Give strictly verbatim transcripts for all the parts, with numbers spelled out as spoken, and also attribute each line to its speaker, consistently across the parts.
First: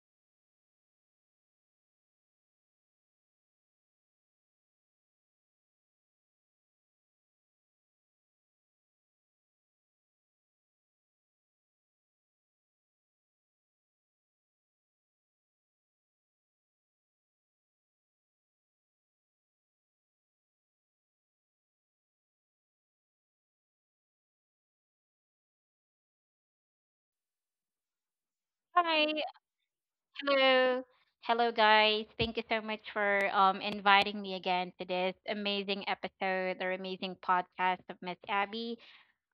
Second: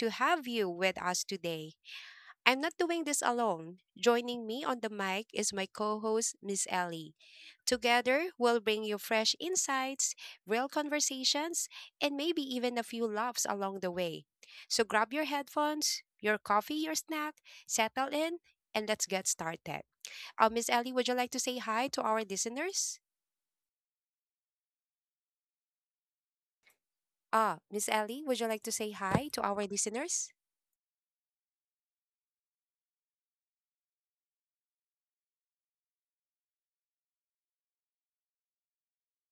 Speaker 1: to have you with us today. I'm not doing this alone. Joining me on the mic is my co host, Miss Ellie. Together, we'll bring you fresh insights, real conversations, and maybe even a few laughs along the way. So grab your headphones, your coffee, your snack, settle in, and let's get started. Uh, Miss Ellie, would you like to say hi to our listeners? Ah, Miss Ellie, would you like to say
Speaker 2: Hi.
Speaker 1: hi to our listeners?
Speaker 2: Hello. Hello, guys. Thank you so much for um, inviting me again to this amazing episode or amazing podcast of Miss Abby.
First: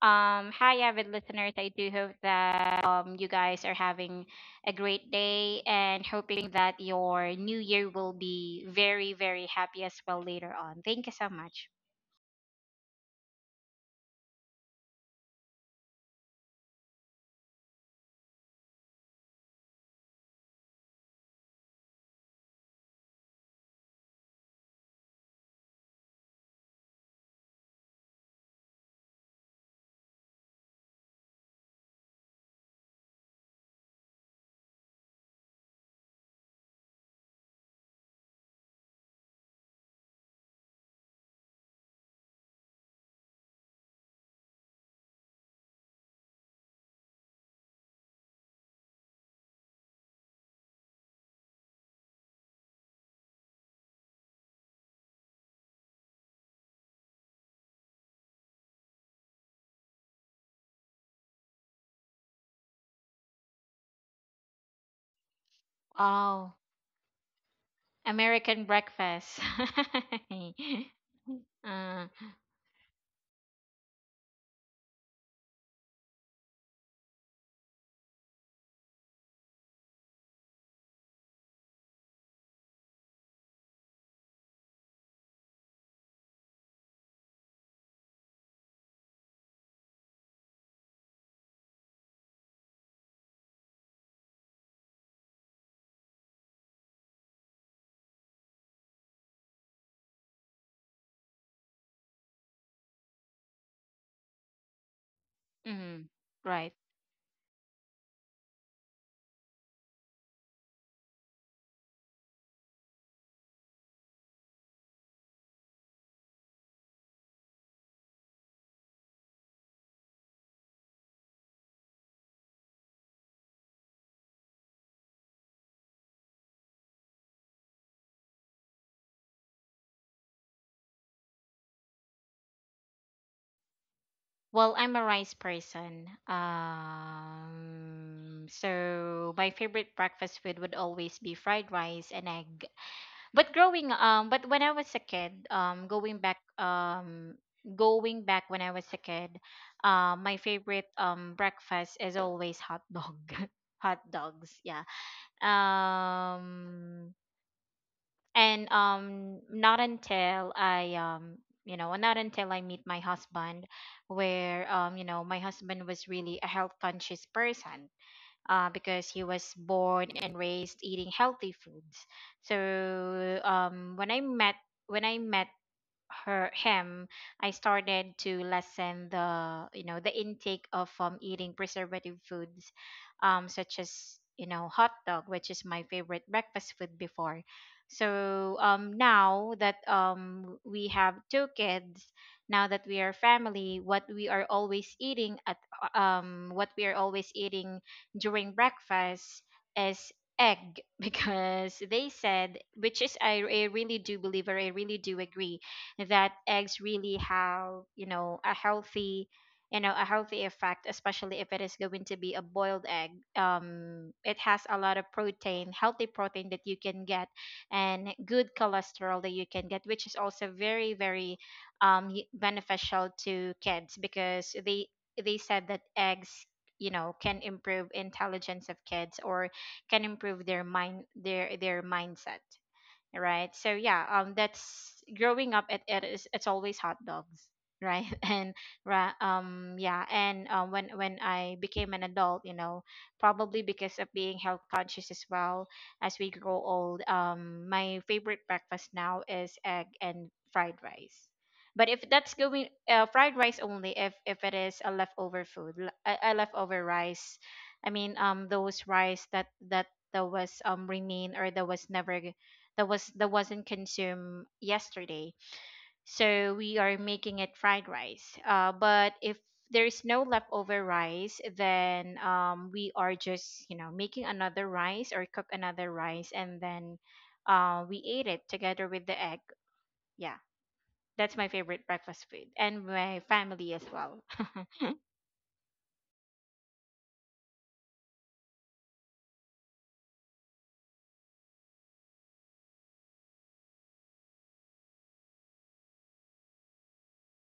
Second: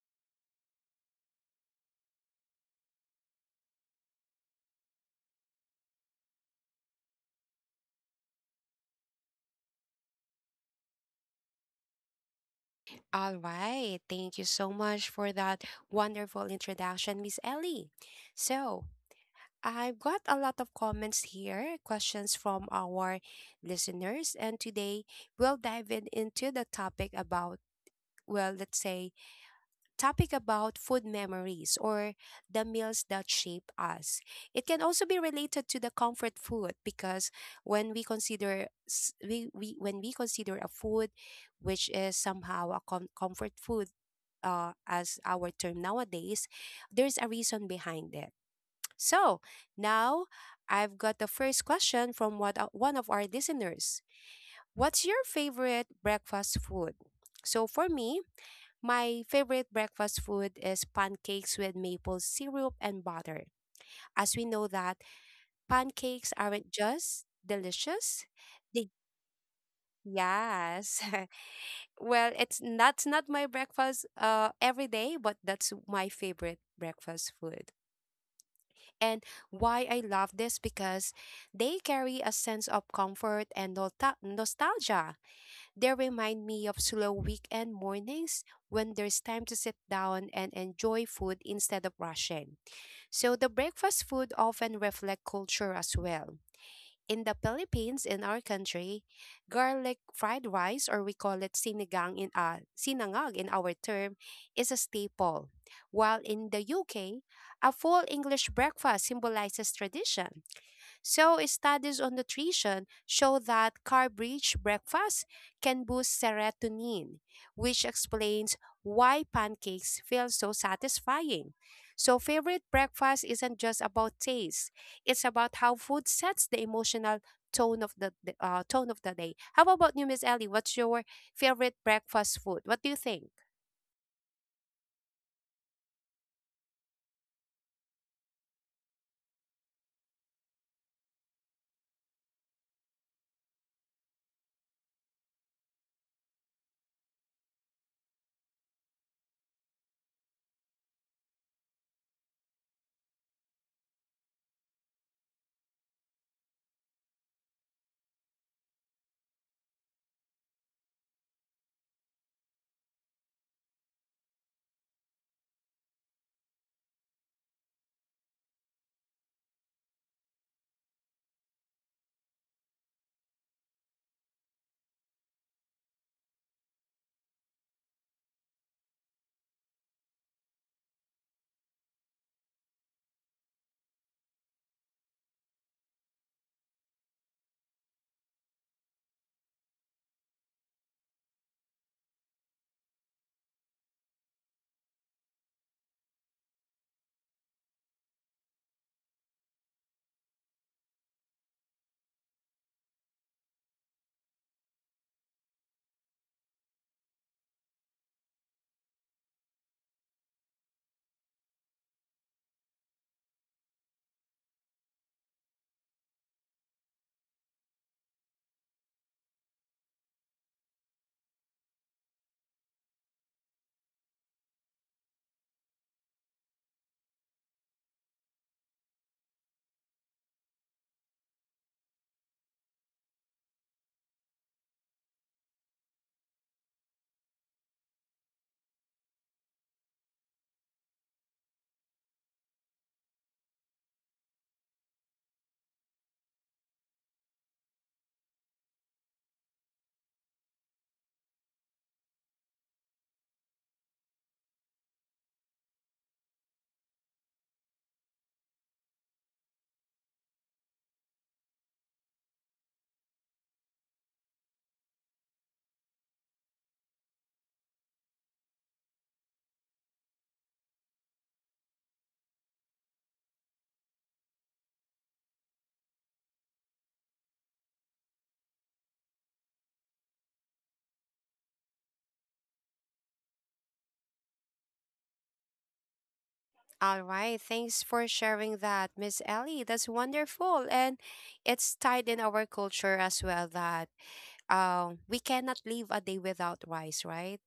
Speaker 2: Um, hi, avid listeners. I do hope that um, you guys are having a great day and hoping that your new year will be very, very happy as well later on. Thank you so much.
Speaker 1: All right. Thank you so much for that wonderful introduction, Miss Ellie. So, I've got a lot of comments here, questions from our listeners, and today we'll dive in into the topic about, well, let's say, topic about food memories or the meals that shape us. It can also be related to the comfort food because when we consider s- we, we when we consider a food which is somehow a com- comfort food uh, as our term nowadays, there's a reason behind it, so now I've got the first question from what, uh, one of our listeners. What's your favorite breakfast food? So for me, my favorite breakfast food is pancakes with maple syrup and butter. As we know that pancakes
Speaker 2: Oh,
Speaker 1: aren't just delicious,
Speaker 2: American
Speaker 1: they
Speaker 2: breakfast.
Speaker 1: yes.
Speaker 2: uh,
Speaker 1: Well, it's that's not my breakfast uh every day, but that's my favorite breakfast food. And why I love this because they carry a sense of comfort and nostal- nostalgia. They remind me of slow weekend mornings when there's time to sit down and enjoy food instead of rushing. So the breakfast food often reflect culture as well. In the Philippines, in our country, garlic fried rice, or we call it sinigang in uh, sinangag in our term, is a staple.
Speaker 2: mm,
Speaker 1: While in the
Speaker 2: right.
Speaker 1: U K, a full English breakfast symbolizes tradition. So, studies on nutrition show that carb-rich breakfast can boost serotonin, which explains why pancakes feel so satisfying. So, favorite breakfast isn't just about taste; it's about how food sets the emotional tone of the the, uh, tone of the day. How about you, Miss Ellie? What's your favorite breakfast food? What do you think?
Speaker 2: Well, I'm a rice person. Um, so my favorite breakfast food would always be fried rice and egg. But growing um, but when I was a kid, um, going back um, going back when I was a kid, uh, my favorite um breakfast is always hot dog, hot dogs. Yeah. Um, and um not until i um you know, not until I meet my husband, where, um you know, my husband was really a health conscious person, uh, because he was born and raised eating healthy foods. So um when i met when I met her him, I started to lessen the, you know, the intake of, um, eating preservative foods, um such as, you know, hot dog, which is my favorite breakfast food before. So um now that um we have two kids, now that we are family, what we are always eating at uh, um what we are always eating during breakfast is egg, because they said, which is I, I really do believe or I really do agree that eggs really have, you know, a healthy, you know, a healthy effect, especially if it is going to be a boiled egg. Um it has a lot of protein, healthy protein, that you can get, and good cholesterol that you can get, which is also very, very um y- beneficial to kids, because they they said that eggs, you know, can improve intelligence of kids, or can improve their mind, their their mindset, right? So yeah, um, that's growing up. It, it is it's always hot dogs, right? And ra- um, yeah, and um, when when I became an adult, you know, probably because of being health conscious as well as we grow old, um, my favorite breakfast now is egg and fried rice. But if that's going uh, fried rice only, if if it is a leftover food, l- a, a leftover rice, I mean, um, those rice that that that was um remain, or that was never, that was that wasn't consumed yesterday. So we are making it fried rice. Uh, but if there's no leftover rice, then, um, we are just, you know, making another rice or cook another rice, and then uh, we ate it together with the egg. Yeah, that's my favorite breakfast food, and my family as well.
Speaker 1: All right, thanks for sharing that, Miss Ellie. That's wonderful. And it's tied in our culture as well that uh, we cannot live a day without rice, right?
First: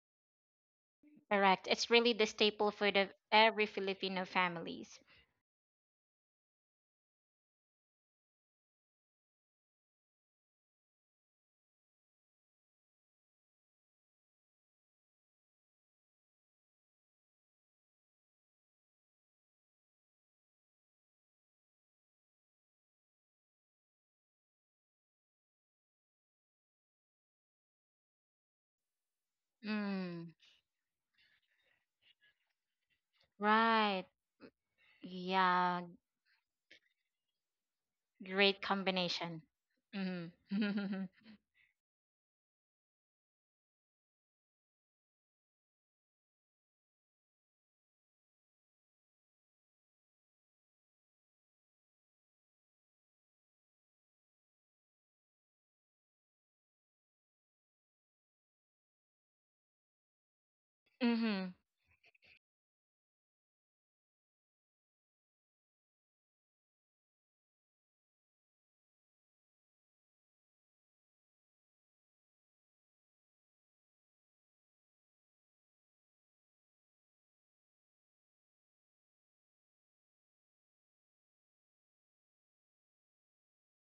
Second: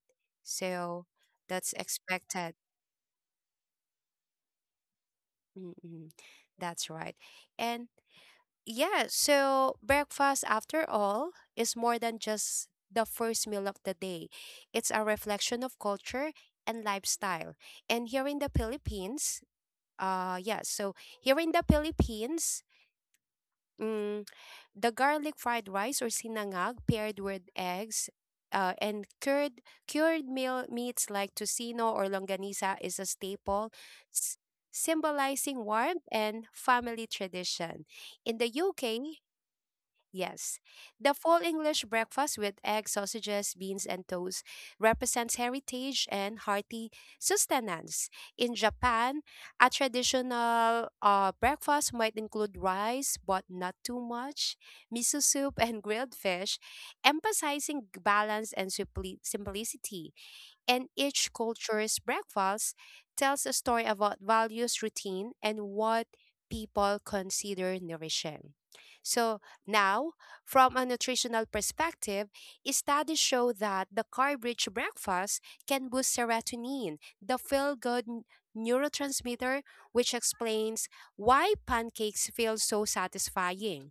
Speaker 1: So
Speaker 2: Correct.
Speaker 1: that's
Speaker 2: It's really the
Speaker 1: expected.
Speaker 2: staple food of every Filipino families.
Speaker 1: Mm-mm, that's right. And yeah, so breakfast, after all, is more than just the first meal of the day, it's a reflection of culture and lifestyle. And here in the Philippines, uh, yeah, so here in the Philippines, mm, the garlic fried rice or sinangag paired with eggs uh, and cured cured
Speaker 2: Mm,
Speaker 1: meal meats like tocino or longanisa is a staple,
Speaker 2: right.
Speaker 1: s- symbolizing
Speaker 2: Yeah,
Speaker 1: warmth and family tradition. In the
Speaker 2: great
Speaker 1: U K,
Speaker 2: combination.
Speaker 1: yes.
Speaker 2: Mm-hmm.
Speaker 1: The full English breakfast with eggs, sausages, beans, and toast represents heritage and hearty sustenance. In Japan, a traditional uh, breakfast might include rice, but not too much, miso soup, and grilled fish, emphasizing balance and simpli- simplicity, and each
Speaker 2: Mm-hmm.
Speaker 1: culture's breakfast tells a story about values, routine, and what people consider nourishing. So, now, from a nutritional perspective, studies show that the carb rich breakfast can boost serotonin, the feel good neurotransmitter, which explains why pancakes feel so satisfying.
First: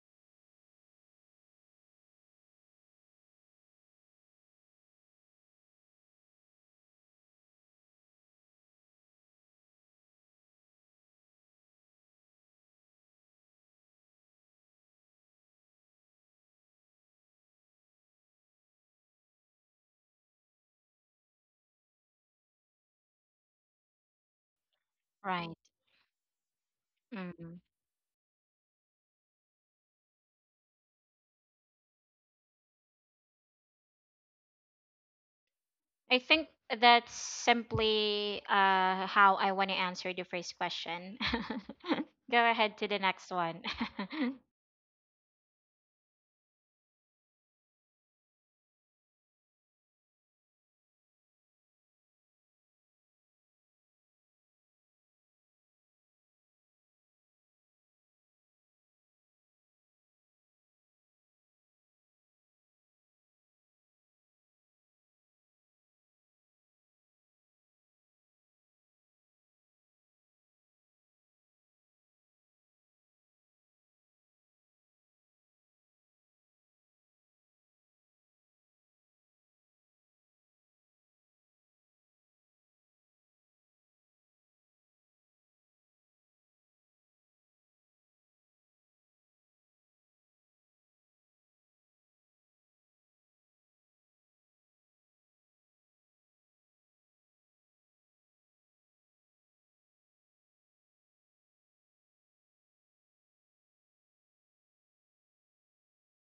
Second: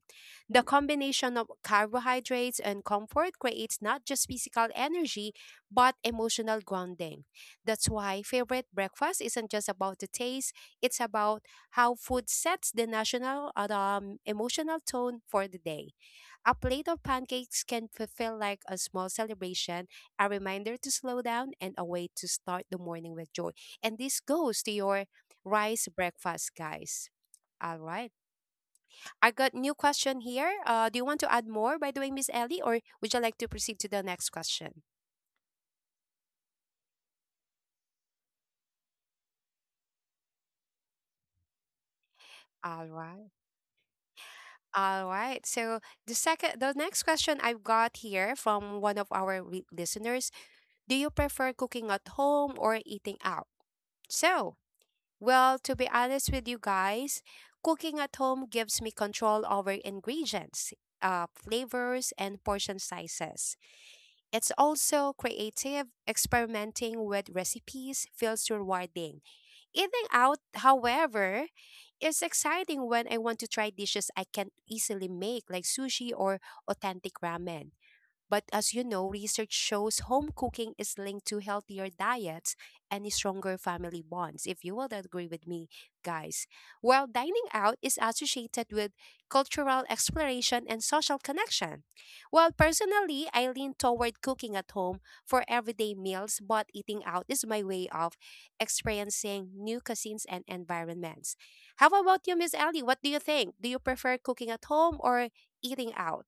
Speaker 1: The combination of carbohydrates and comfort creates not just physical energy, but emotional grounding. That's why favorite breakfast isn't just about the taste, it's about how food sets the national uh, um, emotional tone for the day. A plate of pancakes can f- feel like a small celebration, a reminder to slow down, and a way to start the morning with joy. And this goes to your
Speaker 2: Right.
Speaker 1: rice breakfast, guys.
Speaker 2: Mm-hmm.
Speaker 1: All right. I got new question here. Uh, do you want to add more by doing, Miss Ellie, or would you like to proceed to the next question?
Speaker 2: I think that's simply uh, how I want to answer the first question. Go ahead
Speaker 1: All
Speaker 2: to the next
Speaker 1: right.
Speaker 2: one.
Speaker 1: All right. So the second, the next question I've got here from one of our re- listeners: Do you prefer cooking at home or eating out? So, well, to be honest with you guys, cooking at home gives me control over ingredients, uh, flavors, and portion sizes. It's also creative. Experimenting with recipes feels rewarding. Eating out, however, is exciting when I want to try dishes I can easily make, like sushi or authentic ramen. But as you know, research shows home cooking is linked to healthier diets and stronger family bonds, if you will agree with me, guys. While dining out is associated with cultural exploration and social connection. Well, personally, I lean toward cooking at home for everyday meals, but eating out is my way of experiencing new cuisines and environments. How about you, Miss Ellie? What do you think? Do you prefer cooking at home or eating out?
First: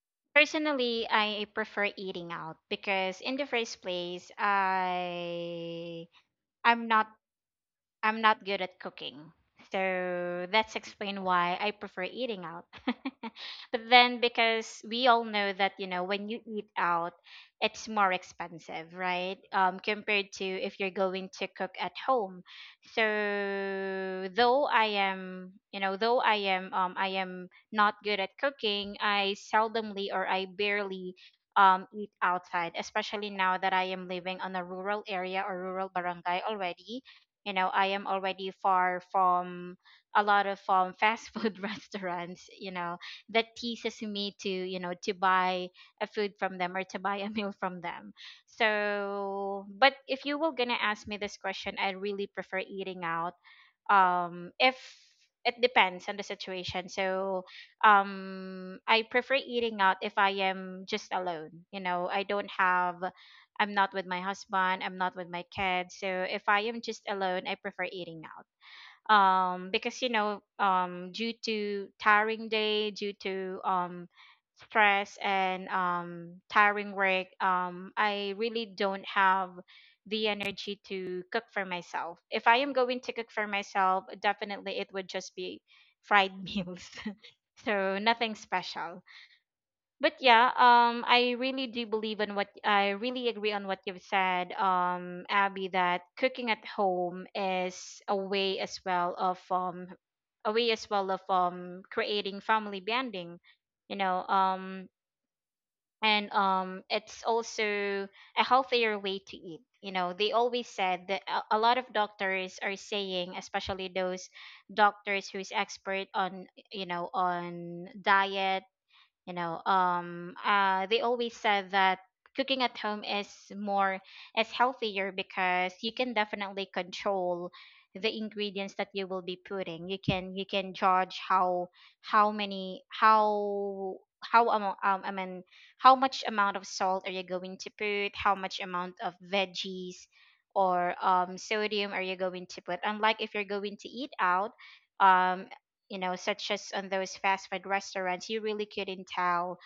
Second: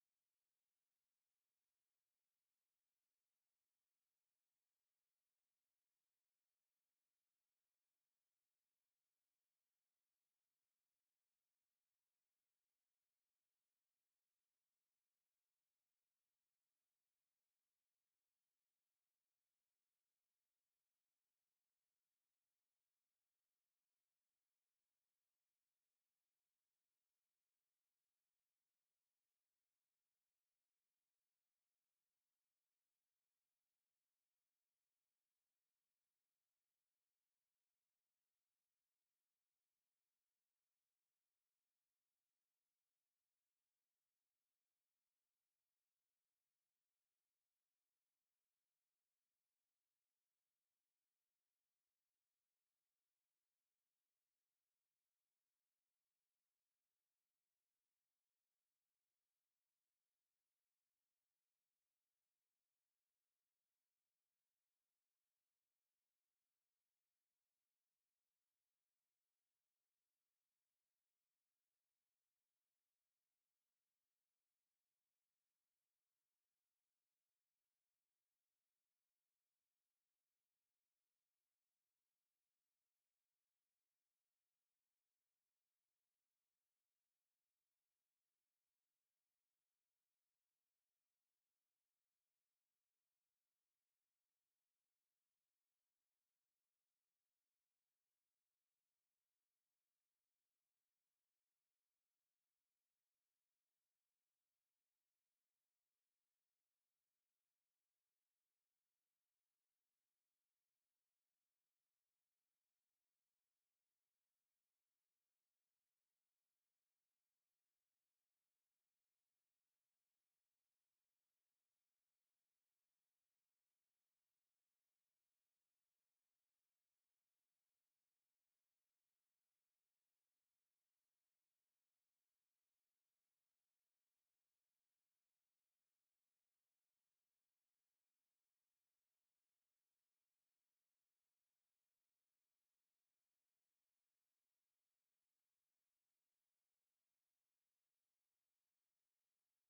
Speaker 2: Personally, I prefer eating out because in the first place, I I'm not I'm not good at cooking. So that's explain why I prefer eating out. But then because we all know that, you know, when you eat out, it's more expensive, right? Um compared to if you're going to cook at home. So though I am, you know, though I am, um I am not good at cooking, I seldomly or I barely um, eat outside, especially now that I am living on a rural area or rural barangay already. You know, I am already far from a lot of, um, fast food restaurants, you know, that teases me to, you know, to buy a food from them, or to buy a meal from them. So but if you were gonna ask me this question, I really prefer eating out. Um if It depends on the situation. So um I prefer eating out if I am just alone. You know, I don't have, I'm not with my husband, I'm not with my kids. So if I am just alone, I prefer eating out, um because, you know, um due to tiring day, due to um stress and um tiring work, um I really don't have the energy to cook for myself. If I am going to cook for myself, definitely it would just be fried meals, so nothing special. But yeah, um I really do believe in what, I really agree on what you've said, um Abby, that cooking at home is a way as well of, um a way as well of, um creating family bonding, you know. Um and um It's also a healthier way to eat. You know, they always said that a a lot of doctors are saying, especially those doctors who's expert on, you know, on diet, you know. Um uh they always said that cooking at home is more is healthier, because you can definitely control the ingredients that you will be putting. You can, you can judge how how many, how how amo- um, I mean, how much amount of salt are you going to put, how much amount of veggies, or, um, sodium are you going to put, unlike if you're going to eat out, um, you know, such as on those fast food restaurants, you really couldn't tell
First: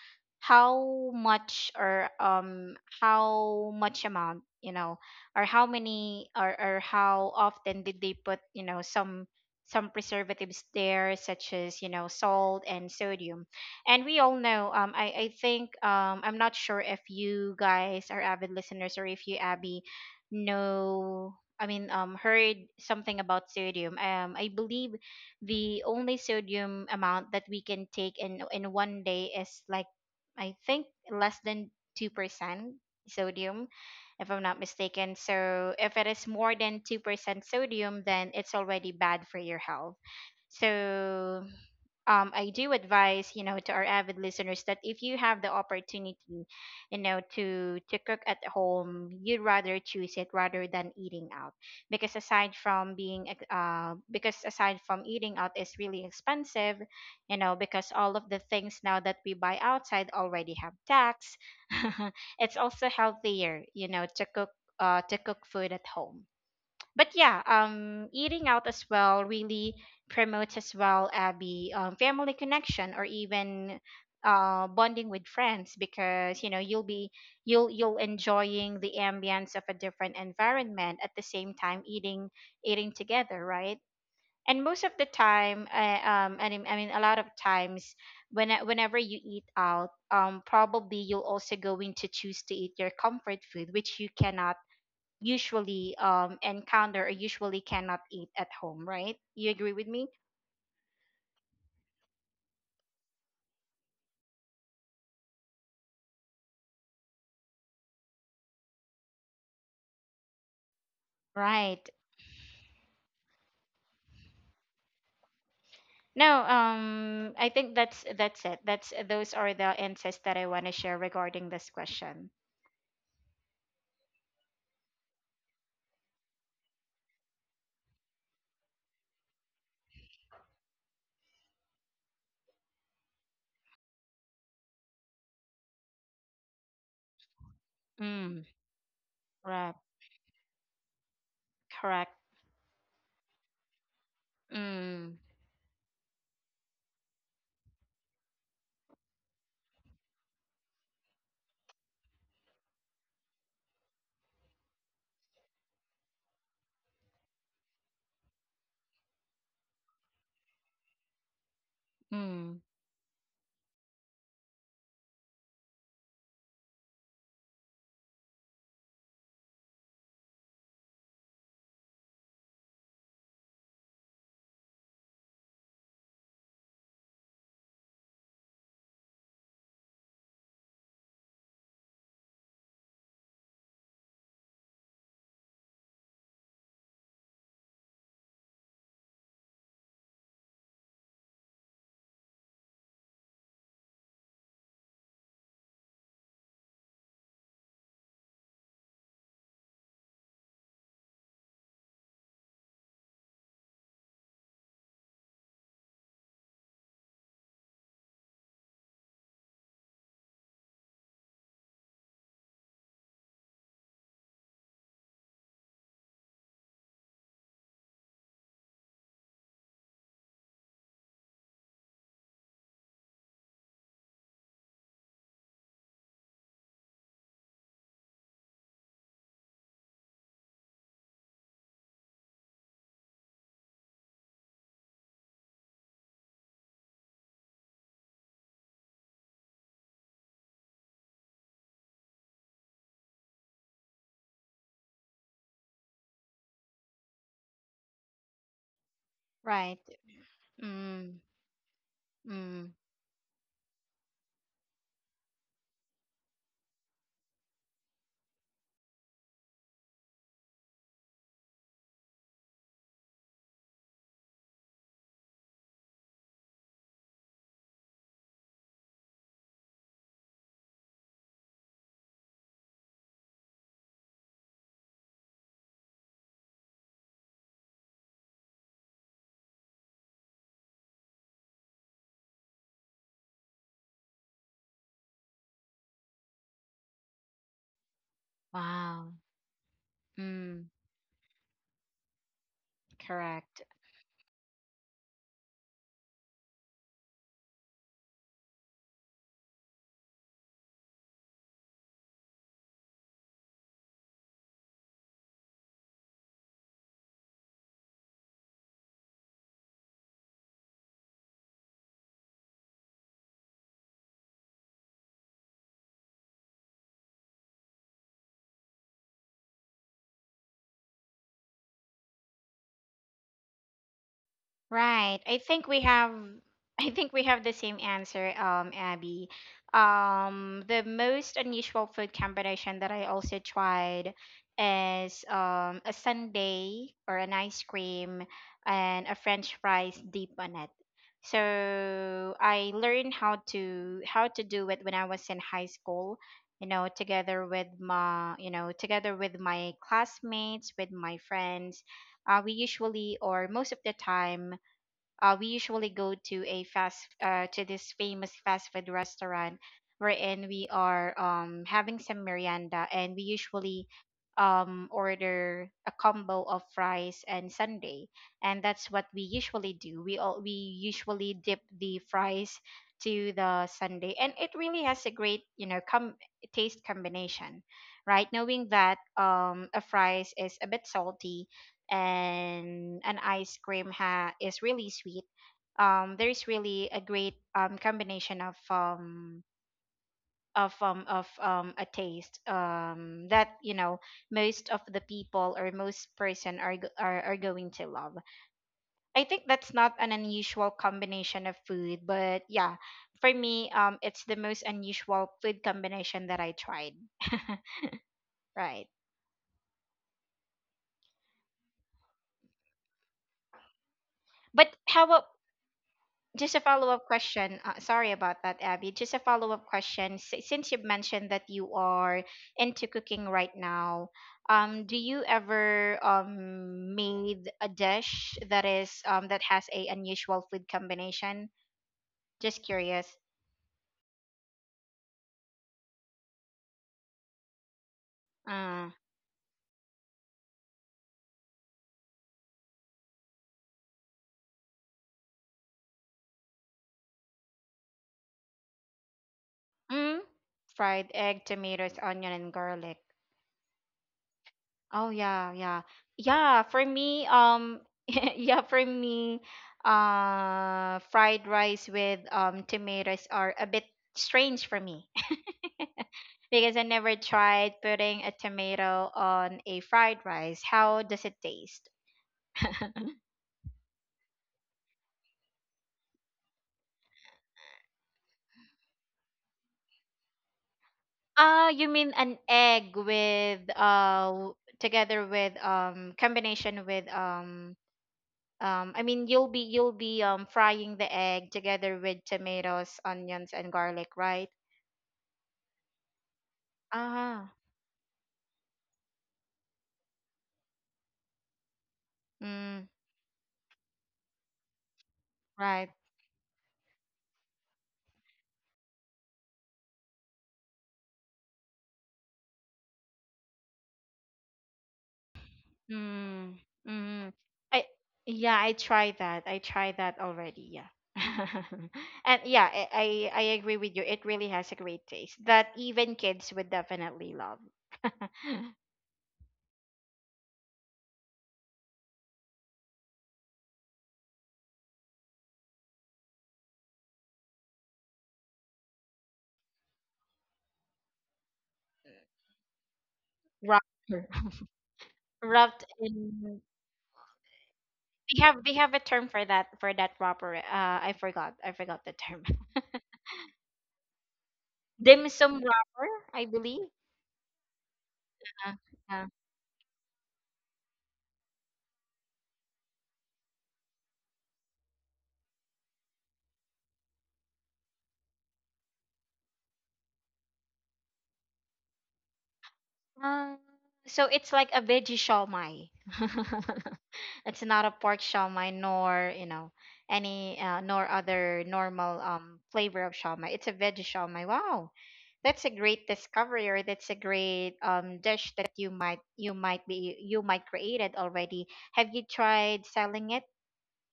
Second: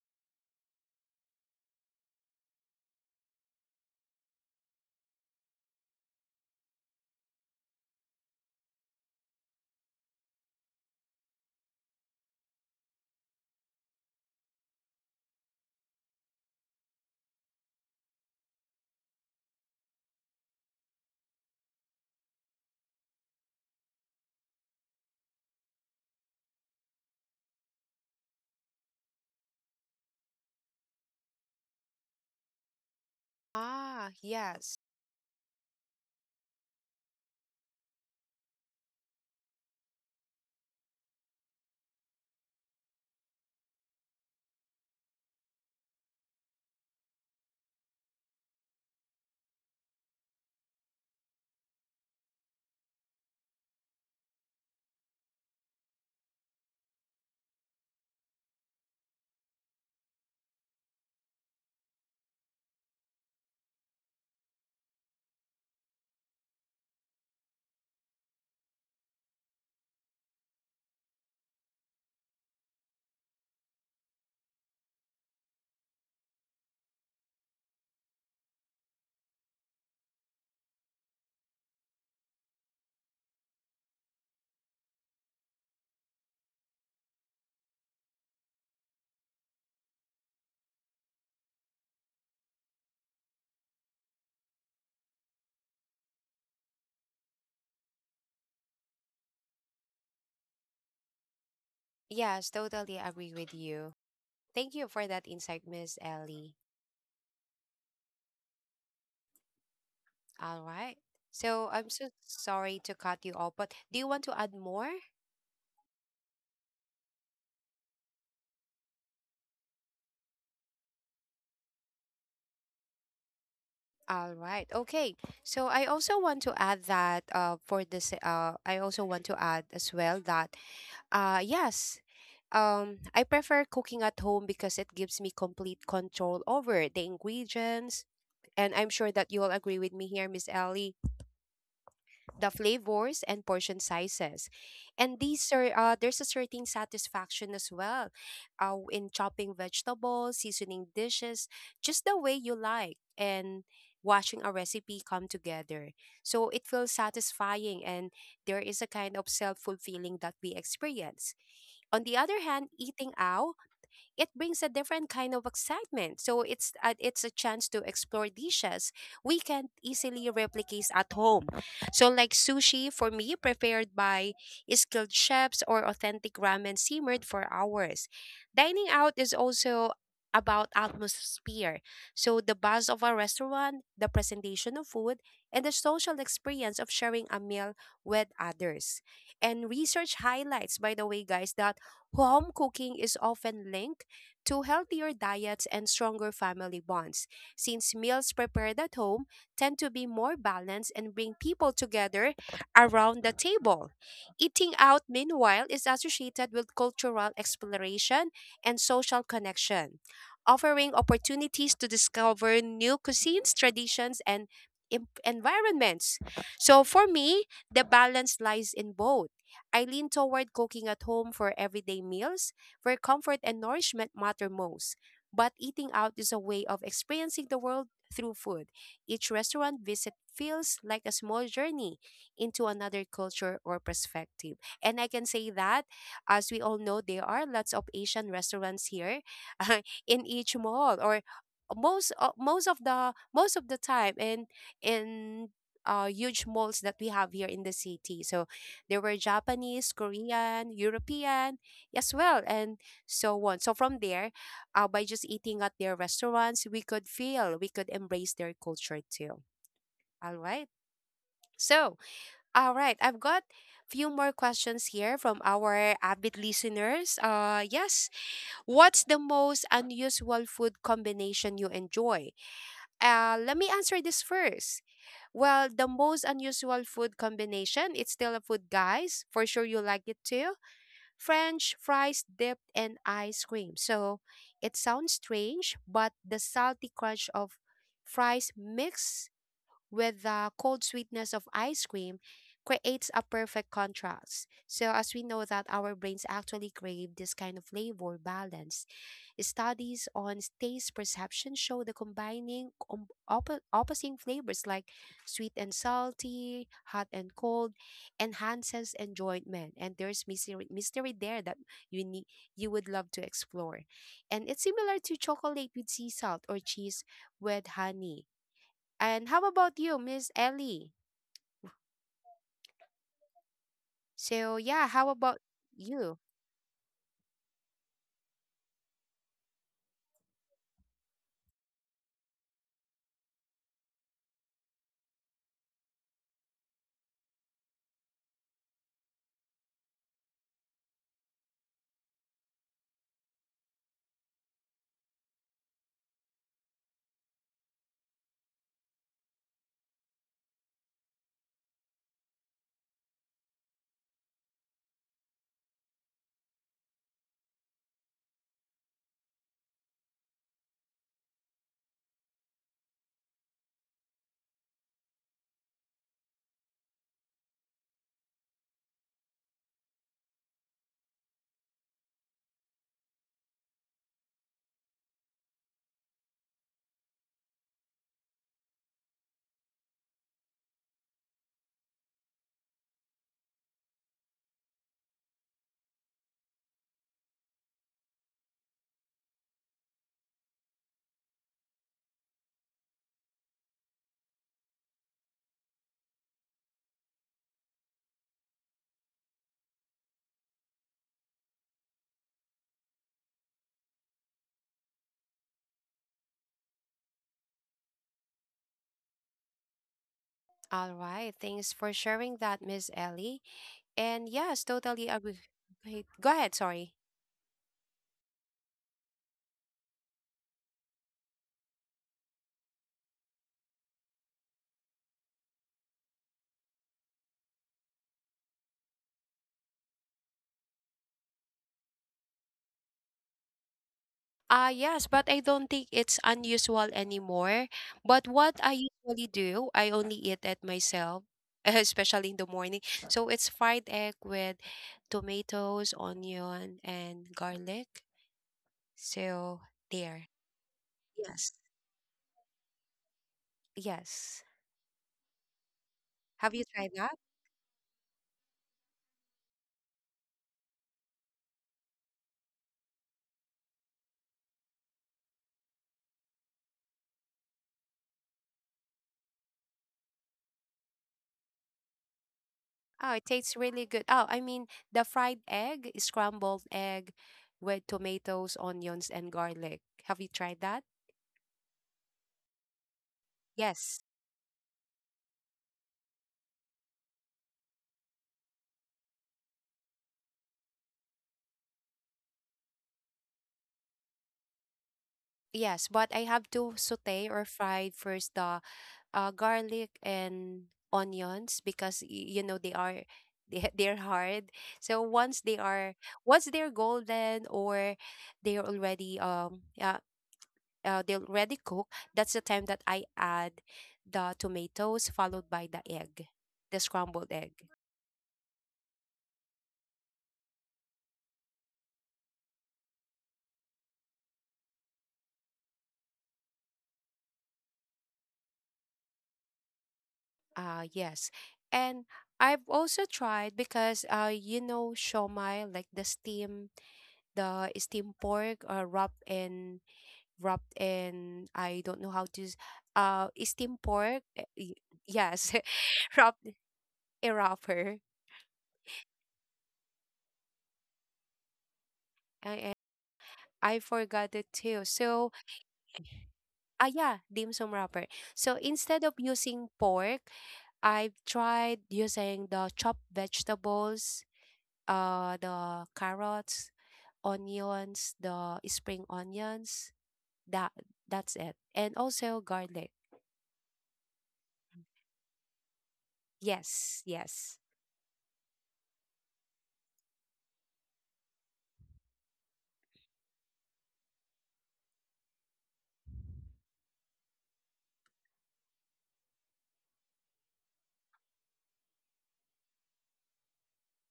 Speaker 2: how much, or um how much amount, you know, or how many, or or how often did they put, you know, some some preservatives there, such as, you know, salt and sodium, and we all know. Um, I I think, um I'm not sure if you guys are avid listeners, or if you, Abby, know. I mean, um heard something about sodium. Um, I believe the only sodium amount that we can take in in one day is like I think less than two percent sodium,
Speaker 1: Ah,
Speaker 2: if I'm not
Speaker 1: yes.
Speaker 2: mistaken. So if it is more than two percent sodium, then it's already bad for your health. So, um, I do advise, you know, to our avid listeners that if you have the opportunity, you know, to to cook at home, you'd rather choose it rather than eating out, because aside from being ex- uh, because aside from eating out is really expensive, you know, because all of the things now that we buy outside already have tax. It's also healthier, you know, to cook, uh, to cook food at home. But yeah, um, eating out as well really promotes as well, Abby, um, family connection or even uh, bonding with friends, because you know you'll be, you'll you'll enjoying the ambience of a different environment, at the same time eating, eating together, right? And most of the time, uh, um, I mean, I mean, a lot of times, when whenever you eat out, um, probably you'll also going to choose to eat your comfort food, which you cannot usually um encounter or usually cannot eat at home, right? You agree with me?
Speaker 1: Yes, totally agree with you. Thank you for that insight, Miss Ellie. All right. So
Speaker 2: Right.
Speaker 1: I'm so sorry to cut you off, but do you want to add more?
Speaker 2: no um I think that's that's it, that's those are the insights that I want to share regarding this question.
Speaker 1: All right. Okay. So I also want to add that uh for this uh I also want to add as well that uh yes, um I prefer cooking at home because it gives me complete control over the ingredients,
Speaker 2: mm,
Speaker 1: and I'm sure that you will
Speaker 2: right.
Speaker 1: agree with me here, Miss Ellie,
Speaker 2: Correct.
Speaker 1: the flavors and portion sizes.
Speaker 2: mm,
Speaker 1: And these are uh, there's a certain satisfaction as well uh, in chopping vegetables, seasoning dishes, just the way you like, and watching a recipe come together. So it feels satisfying and there is a kind of self-fulfilling that we experience. On the other
Speaker 2: mm,
Speaker 1: hand, eating out, it brings a different kind of excitement. So it's uh, it's a chance to explore dishes we can not easily replicate at home. So like sushi for me prepared by skilled chefs or authentic ramen simmered for hours. Dining out is also about atmosphere. So the buzz of a restaurant, the presentation of food, and the social experience of sharing a meal with others. And research highlights, by the way, guys, that home cooking is often linked to healthier diets and stronger family bonds, since meals prepared at home tend to be more balanced and bring people together around the table. Eating out, meanwhile, is associated with cultural exploration and social connection, offering opportunities to discover new cuisines, traditions, and em- environments. So for me, the balance lies in both. I lean toward cooking at home for everyday meals where comfort and nourishment matter most. But eating out is a way of experiencing the world through food. Each restaurant visit feels like a small journey into another culture or perspective. And I can say that, as we all know, there are lots of Asian restaurants here in each mall, or most uh, most of the most of the time in in uh, huge malls that we have here in the city. So there were
Speaker 2: right.
Speaker 1: Japanese, Korean,
Speaker 2: mm,
Speaker 1: European, as well,
Speaker 2: mm,
Speaker 1: and so on. So from there, uh, by just eating at their restaurants, we could feel, we could embrace their culture too. All right. So, all right, I've got few more questions here from our avid listeners. Uh yes, what's the most unusual food combination you enjoy? Uh let me answer this first. Well, the most unusual food combination, it's still a food, guys. For sure you like it too. French fries dipped in ice cream. So it sounds strange, but the salty crunch of fries
Speaker 2: wow.
Speaker 1: mixed with the
Speaker 2: mm,
Speaker 1: cold sweetness of ice cream creates a
Speaker 2: correct.
Speaker 1: perfect contrast. So, as we know that our brains actually crave this kind of flavor balance, studies on taste perception show the combining com- oppo- opposing flavors like sweet and salty, hot and cold enhances enjoyment. And there's mystery, mystery there that you need you would love to explore. And it's similar to chocolate with sea salt or cheese with honey. And how about you, Miss Ellie? So, yeah, how
Speaker 2: Right.
Speaker 1: about
Speaker 2: I think we have
Speaker 1: you?
Speaker 2: I think we have the same answer, um, Abby. Um, the most unusual food combination that I also tried is, um, a sundae or an ice cream and a French fries deep on it. So I learned how to how to do it when I was in high school, you know, together with my, you know, together with my classmates, with my friends. Uh, we usually or most of the time, uh, we usually go to a fast uh, to this famous fast food restaurant wherein we are um having some merienda, and we usually um order a combo of fries and sundae. And that's what we usually do, we all, we usually dip the fries to the sundae, and it really has a great, you know, com- taste combination, right? Knowing that um a fries is a bit salty, and an ice cream ha- is really sweet, um there is really a great um combination of, um of um of um a taste um that, you know, most of the people or most person are go- are, are going to love. I think that's not an unusual combination of food, but yeah, for me, um it's the most unusual food combination that I tried. Right.
Speaker 1: All right. Thanks for sharing that, Miss Ellie. And yes,
Speaker 2: But how
Speaker 1: totally
Speaker 2: about,
Speaker 1: agree. Wait, go
Speaker 2: just
Speaker 1: ahead,
Speaker 2: a
Speaker 1: sorry.
Speaker 2: follow-up question, uh, sorry about that, Abby, just a follow-up question. S- since you've mentioned that you are into cooking right now, um, do you ever, um, made a dish that is, um, that has a unusual food combination? Just curious.
Speaker 1: Uh, yes, but I don't think it's unusual anymore. But what
Speaker 2: uh,
Speaker 1: I usually do, I only eat it myself, especially in the morning. So it's fried egg with tomatoes, onion, and garlic. So
Speaker 2: mm,
Speaker 1: there.
Speaker 2: Fried egg,
Speaker 1: Yes.
Speaker 2: tomatoes, onion, and garlic?
Speaker 1: Yes.
Speaker 2: Oh yeah, yeah.
Speaker 1: Have
Speaker 2: Yeah,
Speaker 1: you
Speaker 2: for
Speaker 1: tried that?
Speaker 2: me, um yeah, for me, uh fried rice with um tomatoes are a bit strange for me because I never tried putting a tomato on a fried rice. How does it taste?
Speaker 1: Oh, it tastes really good. Oh, I mean the fried egg, scrambled egg with tomatoes, onions, and garlic. Have you tried that?
Speaker 2: Ah, you mean an egg with
Speaker 1: Yes.
Speaker 2: uh w- together with um combination with um um I mean you'll be you'll be um frying the egg together with tomatoes, onions and garlic, right?
Speaker 1: Yes, but I have to saute or
Speaker 2: Ah,
Speaker 1: fry first the uh, garlic and onions because y- you know they
Speaker 2: mm,
Speaker 1: are they, they're hard. So once they
Speaker 2: right.
Speaker 1: are once they're golden or they're already um yeah, uh, they already cook, that's the time that I add the tomatoes followed by the egg,
Speaker 2: Mm,
Speaker 1: the
Speaker 2: mm.
Speaker 1: scrambled egg.
Speaker 2: I Yeah, I tried that. I tried that already. Yeah. And yeah, I, I I agree with you. It really has a great taste that even kids would definitely love.
Speaker 1: Uh, yes. And I've also tried because uh you know shomai, like the steam the steam pork uh, wrapped in wrapped in I don't know how to s- uh steam pork
Speaker 2: Wrapper.
Speaker 1: uh, y- yes,
Speaker 2: Wrapped
Speaker 1: wrapped in
Speaker 2: in,
Speaker 1: a wrapper.
Speaker 2: they have they have a term for that for that wrapper. Uh, I forgot. I forgot the term.
Speaker 1: I, I I forgot it too,
Speaker 2: Dim
Speaker 1: so
Speaker 2: sum wrapper, I
Speaker 1: ah,
Speaker 2: believe.
Speaker 1: yeah, dim sum wrapper. So
Speaker 2: Uh,
Speaker 1: instead of
Speaker 2: uh,
Speaker 1: using pork, I've tried using the chopped vegetables, uh, the carrots, onions, the spring onions. That that's it, and also garlic.
Speaker 2: Um, so it's like a veggie shawmai.
Speaker 1: Yes, yes.
Speaker 2: It's not a pork shawmai, nor, you know, any uh, nor other normal um flavor of shawmai. It's a veggie shawmai. Wow. That's a great discovery, or that's a great um dish that you might you might be you might created already. Have you tried selling it,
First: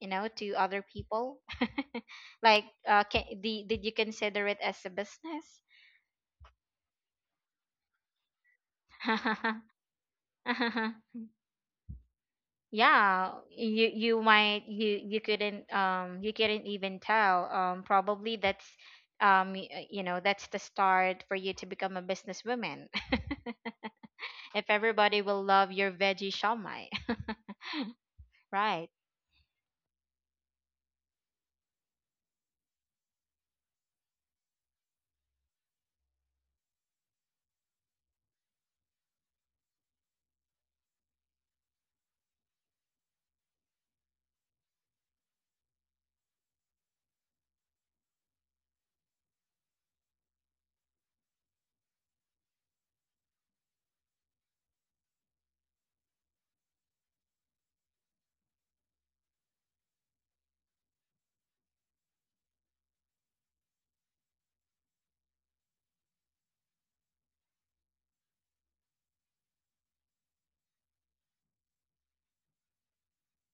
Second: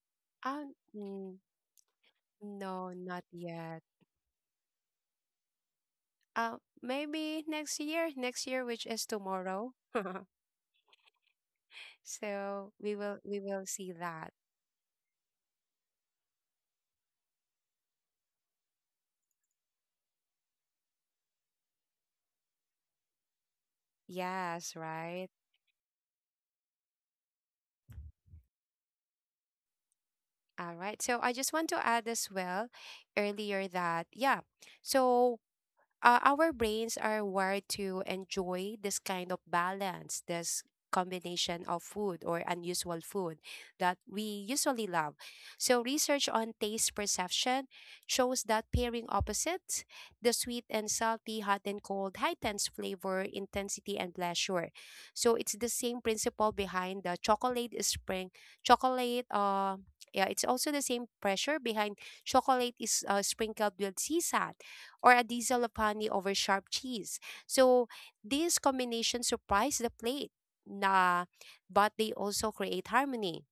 Speaker 2: you know, to
Speaker 1: Um,
Speaker 2: other
Speaker 1: mm,
Speaker 2: people? Like
Speaker 1: no,
Speaker 2: uh can,
Speaker 1: not
Speaker 2: did,
Speaker 1: yet.
Speaker 2: did you consider it as a business?
Speaker 1: Uh, maybe next year. Next year, which is tomorrow. So we will
Speaker 2: Yeah,
Speaker 1: we will
Speaker 2: you
Speaker 1: see
Speaker 2: you
Speaker 1: that.
Speaker 2: might you you couldn't, um you couldn't even tell, um probably that's um y- uh, you know, that's the start for you to become a businesswoman. If
Speaker 1: Yes,
Speaker 2: everybody
Speaker 1: right.
Speaker 2: will love your veggie shawmai. Right.
Speaker 1: All right. So I just want to add as well earlier that, yeah. So, uh, our brains are wired to enjoy this kind of balance, this combination of food or unusual food that we usually love. So, research on taste perception shows that pairing opposites, the sweet and salty, hot and cold, heightens flavor, intensity, and pleasure. So, it's the same principle behind the chocolate is spring, chocolate, uh, yeah, it's also the same pressure behind chocolate is uh, sprinkled with sisa or a diesel of honey over sharp cheese. So these combinations surprise the plate, nah, but they also create harmony.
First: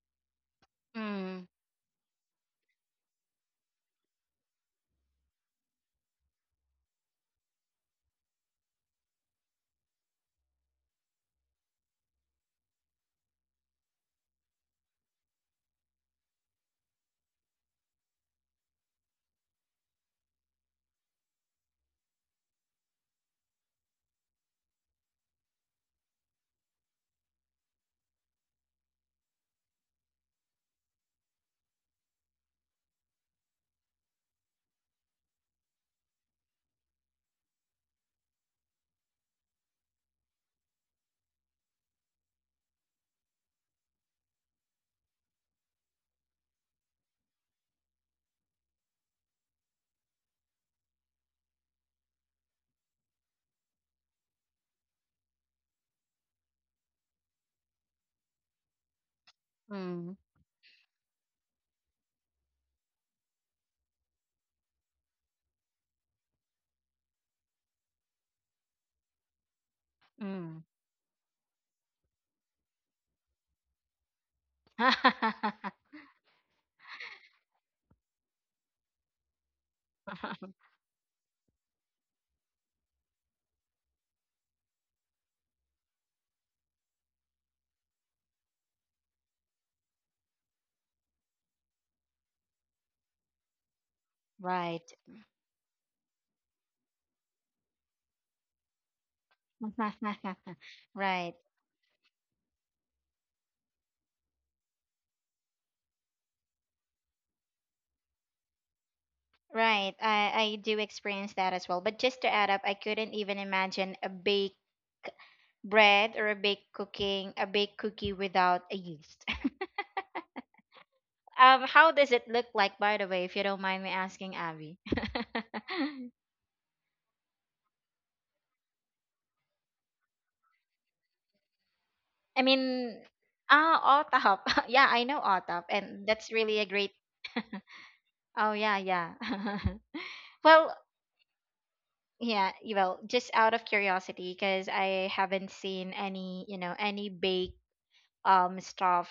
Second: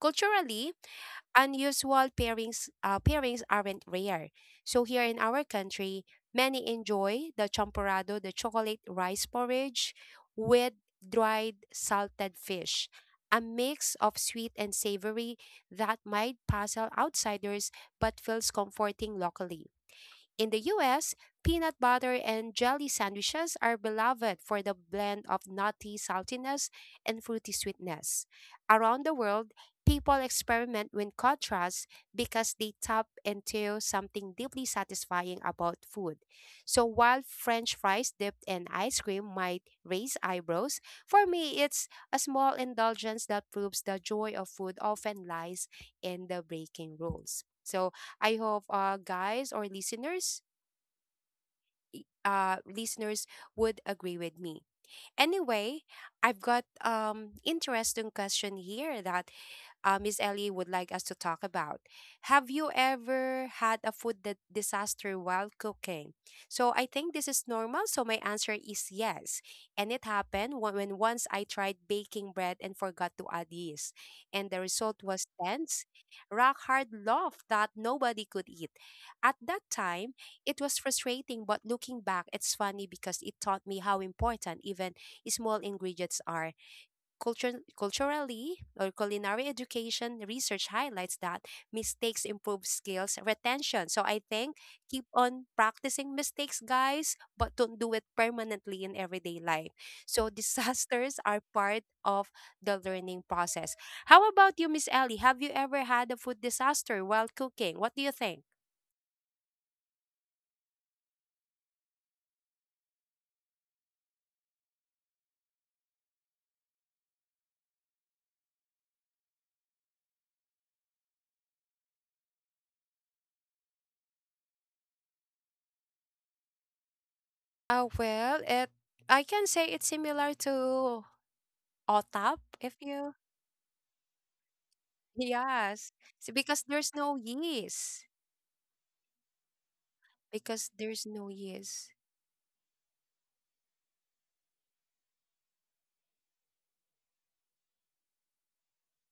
Speaker 1: Culturally,
Speaker 2: Mm,
Speaker 1: unusual pairings uh, pairings aren't rare. So here in our country, many enjoy the champorado, the chocolate rice porridge with dried salted fish, a mix of sweet and savory that might puzzle outsiders but feels comforting locally. In the U S, peanut butter and jelly sandwiches are beloved for the blend of nutty saltiness and fruity sweetness. Around the world, people experiment with contrasts because they tap into something deeply satisfying about food. So while French fries dipped in ice cream might raise eyebrows, for me it's a small indulgence that proves the joy of food often lies in the breaking rules. So I hope uh guys or listeners i- uh listeners would agree with me. Anyway, I've got um interesting question here that uh,
Speaker 2: mm,
Speaker 1: Miss Ellie would like us to talk about. Have you ever had a food di- disaster while cooking? So I think this is normal. So my answer is yes. And it happened
Speaker 2: mm.
Speaker 1: wh- when once I tried baking bread and forgot to add yeast. And the result was tense, rock hard loaf that nobody could eat. At that time, it was frustrating, but looking back, it's funny because it taught me how important even small ingredients are. Culture, culturally or culinary education research highlights that mistakes improve skills retention. So I think
Speaker 2: Right.
Speaker 1: keep on practicing mistakes, guys, but don't do it permanently in everyday life. So disasters
Speaker 2: Right.
Speaker 1: are part of the learning process. How about you, Miss Ellie? Have you ever had a food disaster while cooking? What do you think?
Speaker 2: Right, i i do experience that as well, but just to add up, I couldn't even imagine a bake bread, or a baked cooking a baked cookie without a yeast. Um how does it look like, by the way, if you don't mind me asking, Abby?
Speaker 1: Uh, well, it, I can say it's similar to O T A P,
Speaker 2: I mean,
Speaker 1: if you,
Speaker 2: ah, otap. Yeah, I know otap,
Speaker 1: yes.
Speaker 2: and
Speaker 1: s-
Speaker 2: that's really
Speaker 1: Because
Speaker 2: a great.
Speaker 1: there's no yeast.
Speaker 2: Oh yeah, yeah.
Speaker 1: Because
Speaker 2: Well,
Speaker 1: there's no, yes.
Speaker 2: yeah, well, just out of curiosity, because I haven't seen any, you know, any bake um stuff,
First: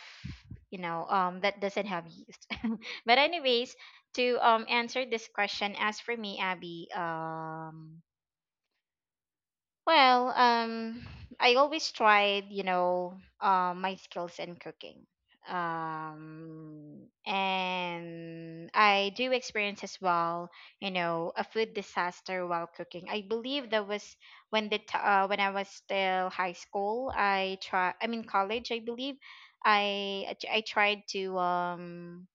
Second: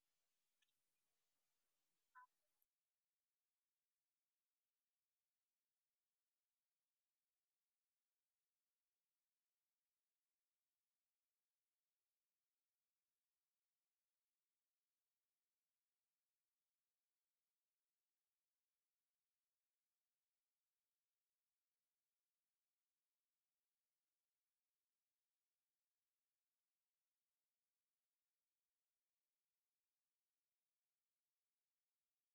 Speaker 2: you know, um that doesn't have use. But anyways, to um answer this question, as for me, Abby, um well, um, I always tried, you know, uh, my skills in cooking. Um, and I do experience as well, you know, a food disaster while cooking. I believe that was when the t- uh, when I was still high school. I try, I mean college, I believe. I I tried to um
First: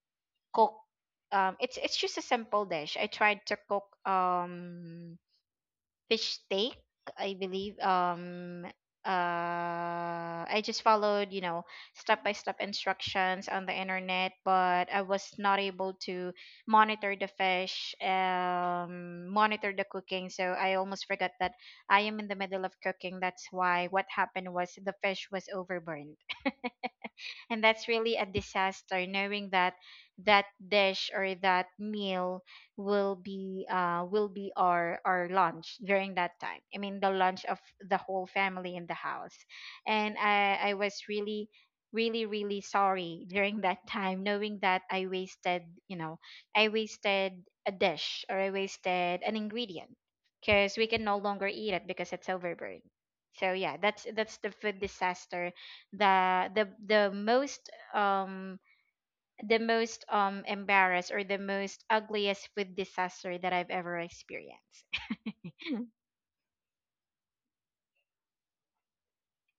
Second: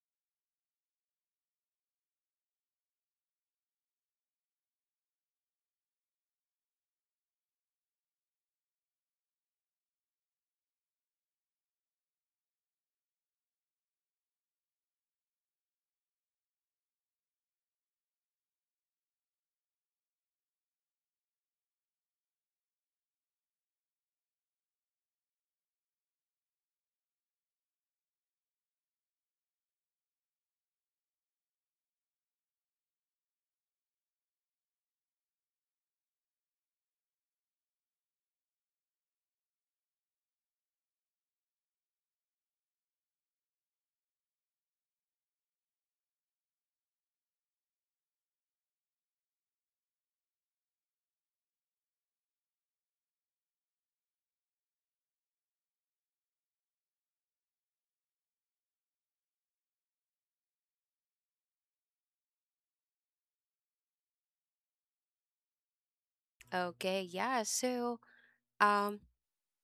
Speaker 2: cook. Um, it's it's just a simple dish. I tried to cook. Um fish steak, I believe. Um, uh, I just followed, you know, step by step instructions on the internet, but I was not able to monitor the fish, um, monitor the cooking. So I almost forgot that I am in the middle of cooking. That's why what happened was, the fish was overburned. And that's really a disaster, knowing that that dish or that meal will be, uh will be our our lunch during that time. I mean the lunch of the whole family in the house. And i i was really, really, really sorry during that time, knowing that I wasted, you know, I wasted a dish or I wasted an ingredient, because we can no longer eat it, because it's overburned. So yeah, that's that's the food disaster, the the the most, um the most um embarrassed or the most ugliest food disaster that I've ever experienced.
Speaker 1: Okay, yeah. So, um,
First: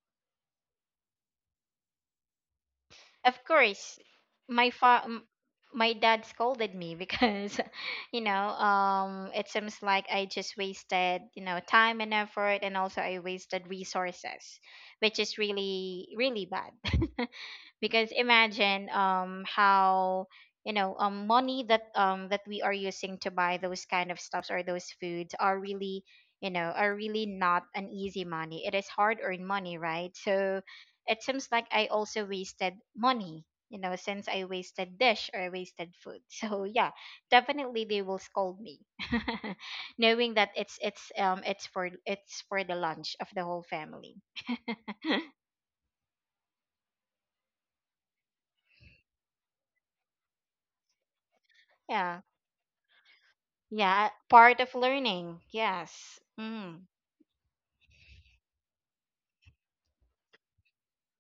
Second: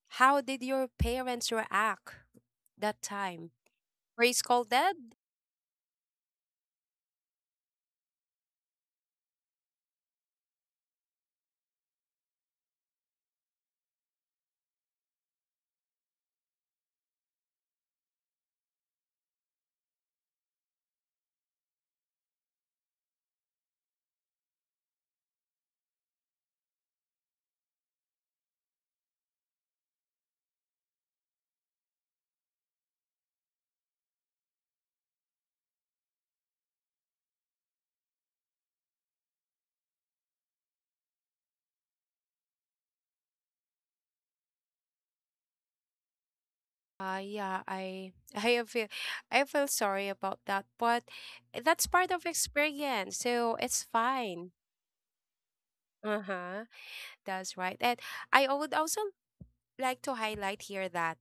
Speaker 1: how did your parents react that
Speaker 2: Of
Speaker 1: time?
Speaker 2: course,
Speaker 1: Were you
Speaker 2: my fa-
Speaker 1: scolded?
Speaker 2: m- my dad scolded me, because you know, um it seems like I just wasted, you know, time and effort, and also I wasted resources, which is really really bad. Because imagine, um how, you know, um money that, um that we are using to buy those kind of stuffs or those foods, are really, you know, are really not an easy money, it is hard earned money, right? So it seems like I also wasted money, you know, since I wasted dish or I wasted food. So yeah, definitely they will scold me, knowing that it's it's um it's for it's for the lunch of the whole family.
Speaker 1: Uh, yeah, I I feel I feel sorry about that, but that's part
Speaker 2: Yeah.
Speaker 1: of experience, so it's
Speaker 2: Yeah,
Speaker 1: fine.
Speaker 2: part of learning. Yes.
Speaker 1: Uh-huh.
Speaker 2: Mm.
Speaker 1: That's right. And I would also like to highlight here that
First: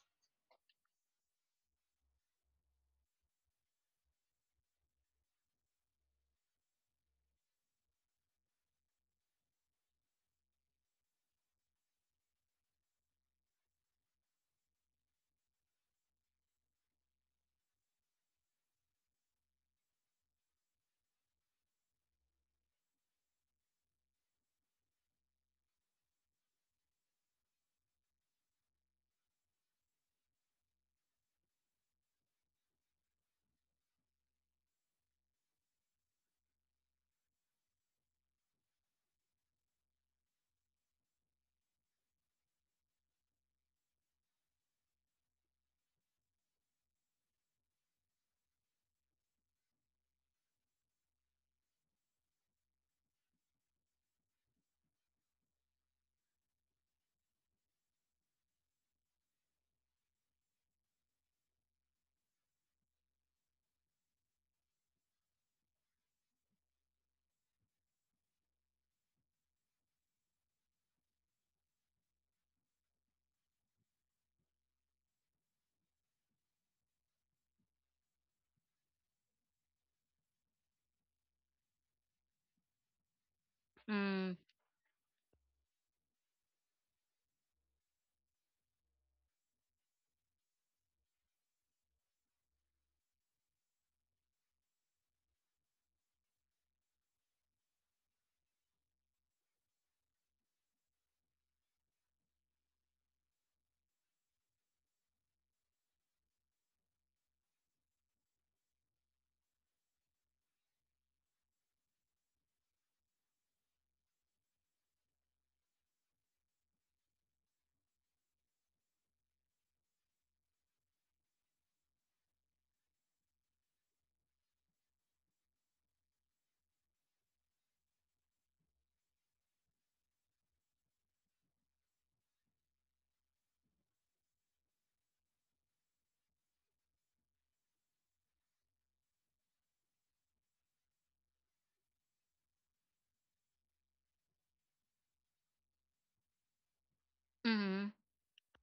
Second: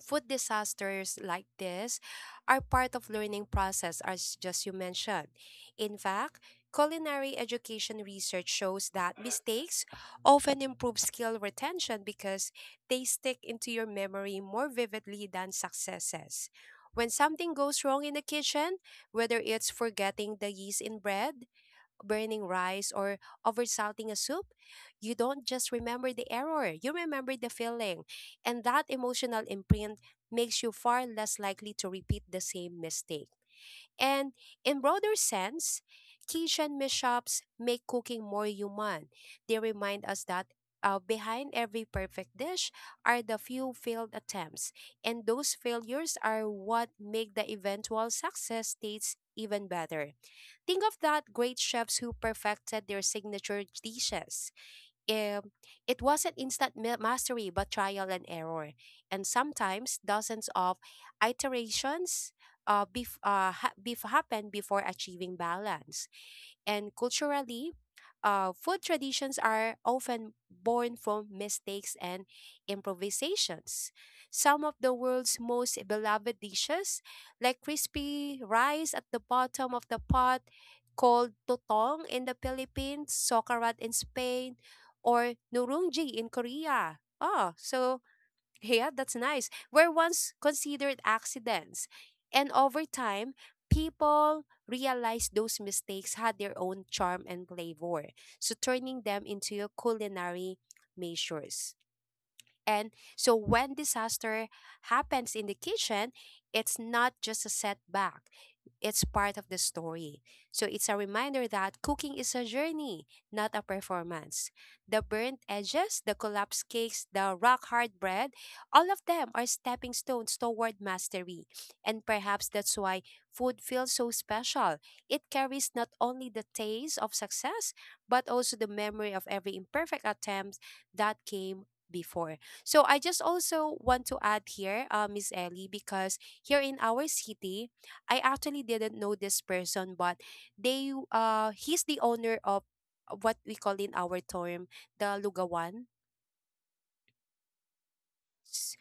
Speaker 1: food disasters like this are part of learning process as just you mentioned. In fact, culinary education research shows that mistakes often improve skill retention because they stick into your memory more vividly than successes. When something goes wrong in the kitchen, whether it's forgetting the yeast in bread, burning rice, or oversalting a soup, you don't just remember the error, you remember the feeling. And that emotional imprint makes you far less likely to repeat the same mistake. And in broader sense, kitchen mishaps make cooking more human. They remind us that, uh, behind every perfect dish are the few failed attempts, and those failures are what make the eventual success states even better. Think of that great chefs who perfected their signature dishes. Um, it wasn't instant ma- mastery, but trial and error, and sometimes dozens of iterations uh, bef- uh, ha- bef- happen before achieving balance and culturally, uh, food traditions are often born from mistakes and improvisations. Some of the world's most beloved dishes, like crispy rice at the bottom of the pot, called totong in the Philippines, sokarat in
Speaker 2: Mm.
Speaker 1: Spain, or nurungji in Korea. Oh, so yeah, that's nice. Were once considered accidents. And over time, people realized those mistakes had their own charm and flavor, so turning them into your culinary measures. And so when disaster happens in the kitchen, it's not just a setback. It's part of the story. So it's a reminder that cooking is a journey, not a performance. The burnt edges, the collapsed cakes, the rock hard bread, all of them are stepping stones toward mastery. And perhaps that's why food feels so special. It carries not only the taste of success, but also the memory of every imperfect attempt that came before. So I just also want to add here, uh, Miss Ellie, because here in our city, I actually didn't know this person, but they, uh he's the owner of what we call in our term the lugawan.
Speaker 2: Mm.
Speaker 1: S-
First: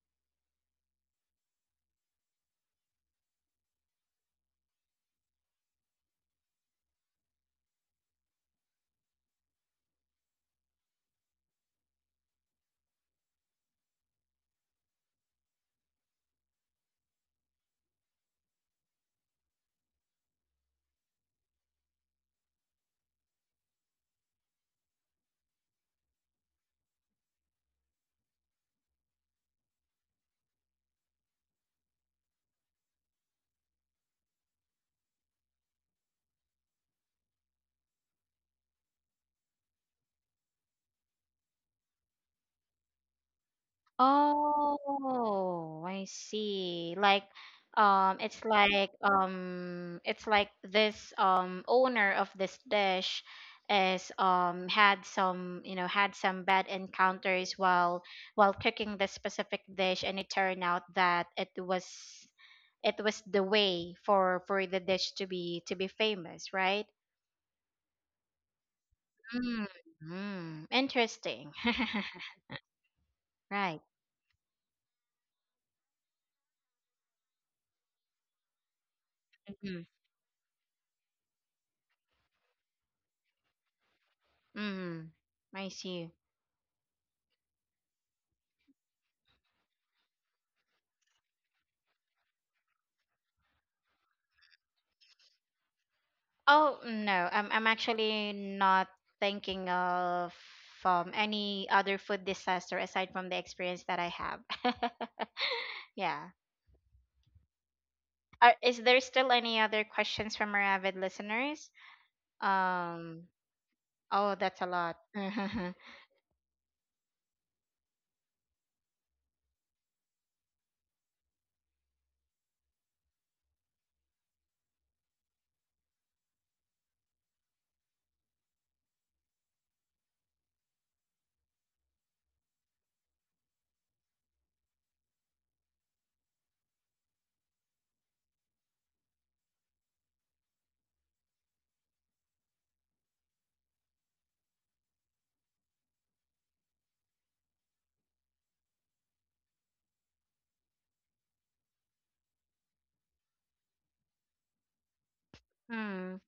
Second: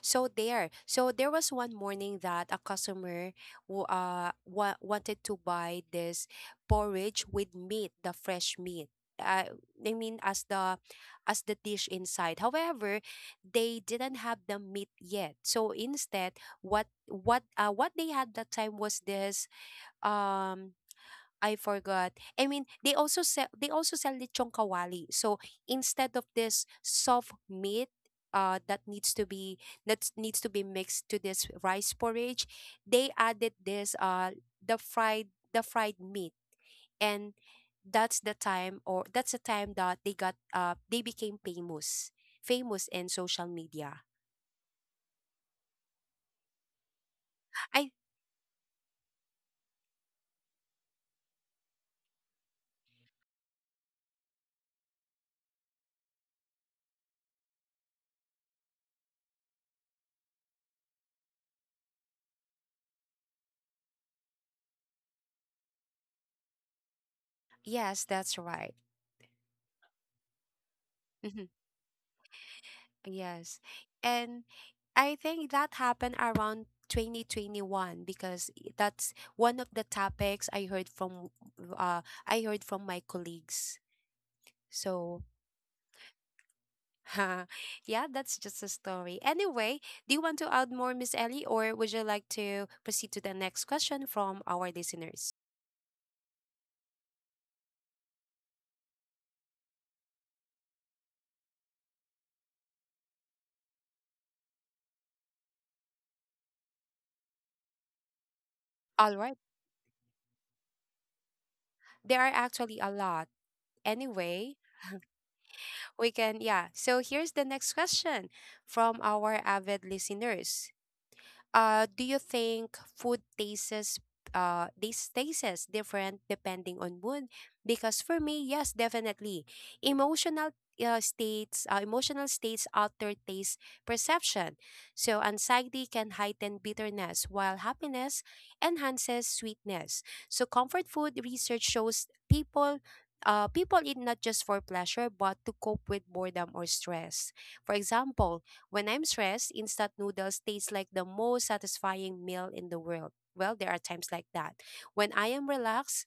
Speaker 1: So there, so there was one morning that a customer who uh wa- wanted to buy this porridge with meat, the fresh meat. Uh, I mean as the as the dish inside. However, they didn't have the meat yet. So instead, what what uh what they had that time was this um I forgot. I mean, they also sell, they also sell lechong kawali. So instead of this soft meat uh that needs to be, that needs to be mixed to this rice porridge, they added this uh the fried, the fried meat, and that's the time or that's the time that they got uh they became famous, famous in social media.
Speaker 2: Oh, I see. Like,
Speaker 1: I,
Speaker 2: um, it's like, um, it's like this um owner of this dish is um had some, you know, had some bad encounters while while cooking this specific dish, and it turned out that it was it was the way for for the dish to be, to be famous, right?
Speaker 1: yes, that's right.
Speaker 2: Mm-hmm.
Speaker 1: Mm-hmm.
Speaker 2: Interesting.
Speaker 1: Yes.
Speaker 2: Right.
Speaker 1: And I think that happened around twenty twenty-one, because that's one of
Speaker 2: Mm-hmm.
Speaker 1: the topics I heard from uh I heard from my colleagues.
Speaker 2: Mm-hmm.
Speaker 1: So
Speaker 2: I see.
Speaker 1: yeah, that's just a story. Anyway, do you want to add more, Miss Ellie, or would you like to proceed to the next question from our listeners?
Speaker 2: Oh, no. I'm I'm actually not thinking of um any other food disaster aside from the experience that I have. Yeah. Are, is there still
Speaker 1: All right.
Speaker 2: any other questions from our avid listeners?
Speaker 1: There are actually a
Speaker 2: Um,
Speaker 1: lot.
Speaker 2: oh, that's a
Speaker 1: Anyway,
Speaker 2: lot.
Speaker 1: we can, yeah. So here's the next question from our avid listeners. Uh, do you think food tastes uh this tastes different depending on mood? Because for me, yes, definitely. Emotional uh, states, uh, emotional states alter taste perception. So anxiety can heighten bitterness, while happiness enhances sweetness. So comfort food research shows people uh, people eat not just for pleasure but to cope with boredom or stress. For example, when I'm stressed, instant noodles taste like the most satisfying meal in the world. Well, there are times like that. When I am
Speaker 2: Hmm.
Speaker 1: relaxed,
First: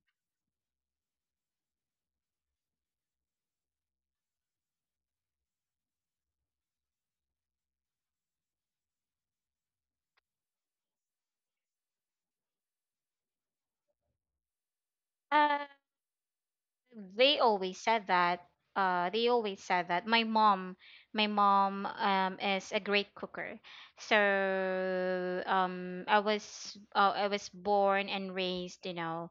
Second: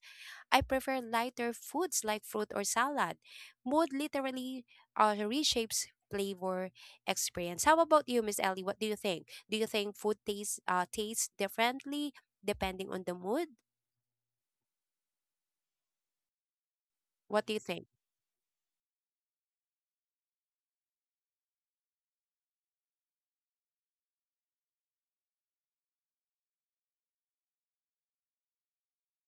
Speaker 1: I prefer lighter foods like fruit or salad. Mood literally, uh, reshapes flavor experience. How about you, Miss Ellie? What do you think? Do you think food tastes uh, tastes differently depending on the mood?
Speaker 2: Uh, they
Speaker 1: What do you
Speaker 2: always
Speaker 1: think?
Speaker 2: said that, uh they always said that my mom my mom um is a great cooker. So um i was uh, I was born and raised, you know,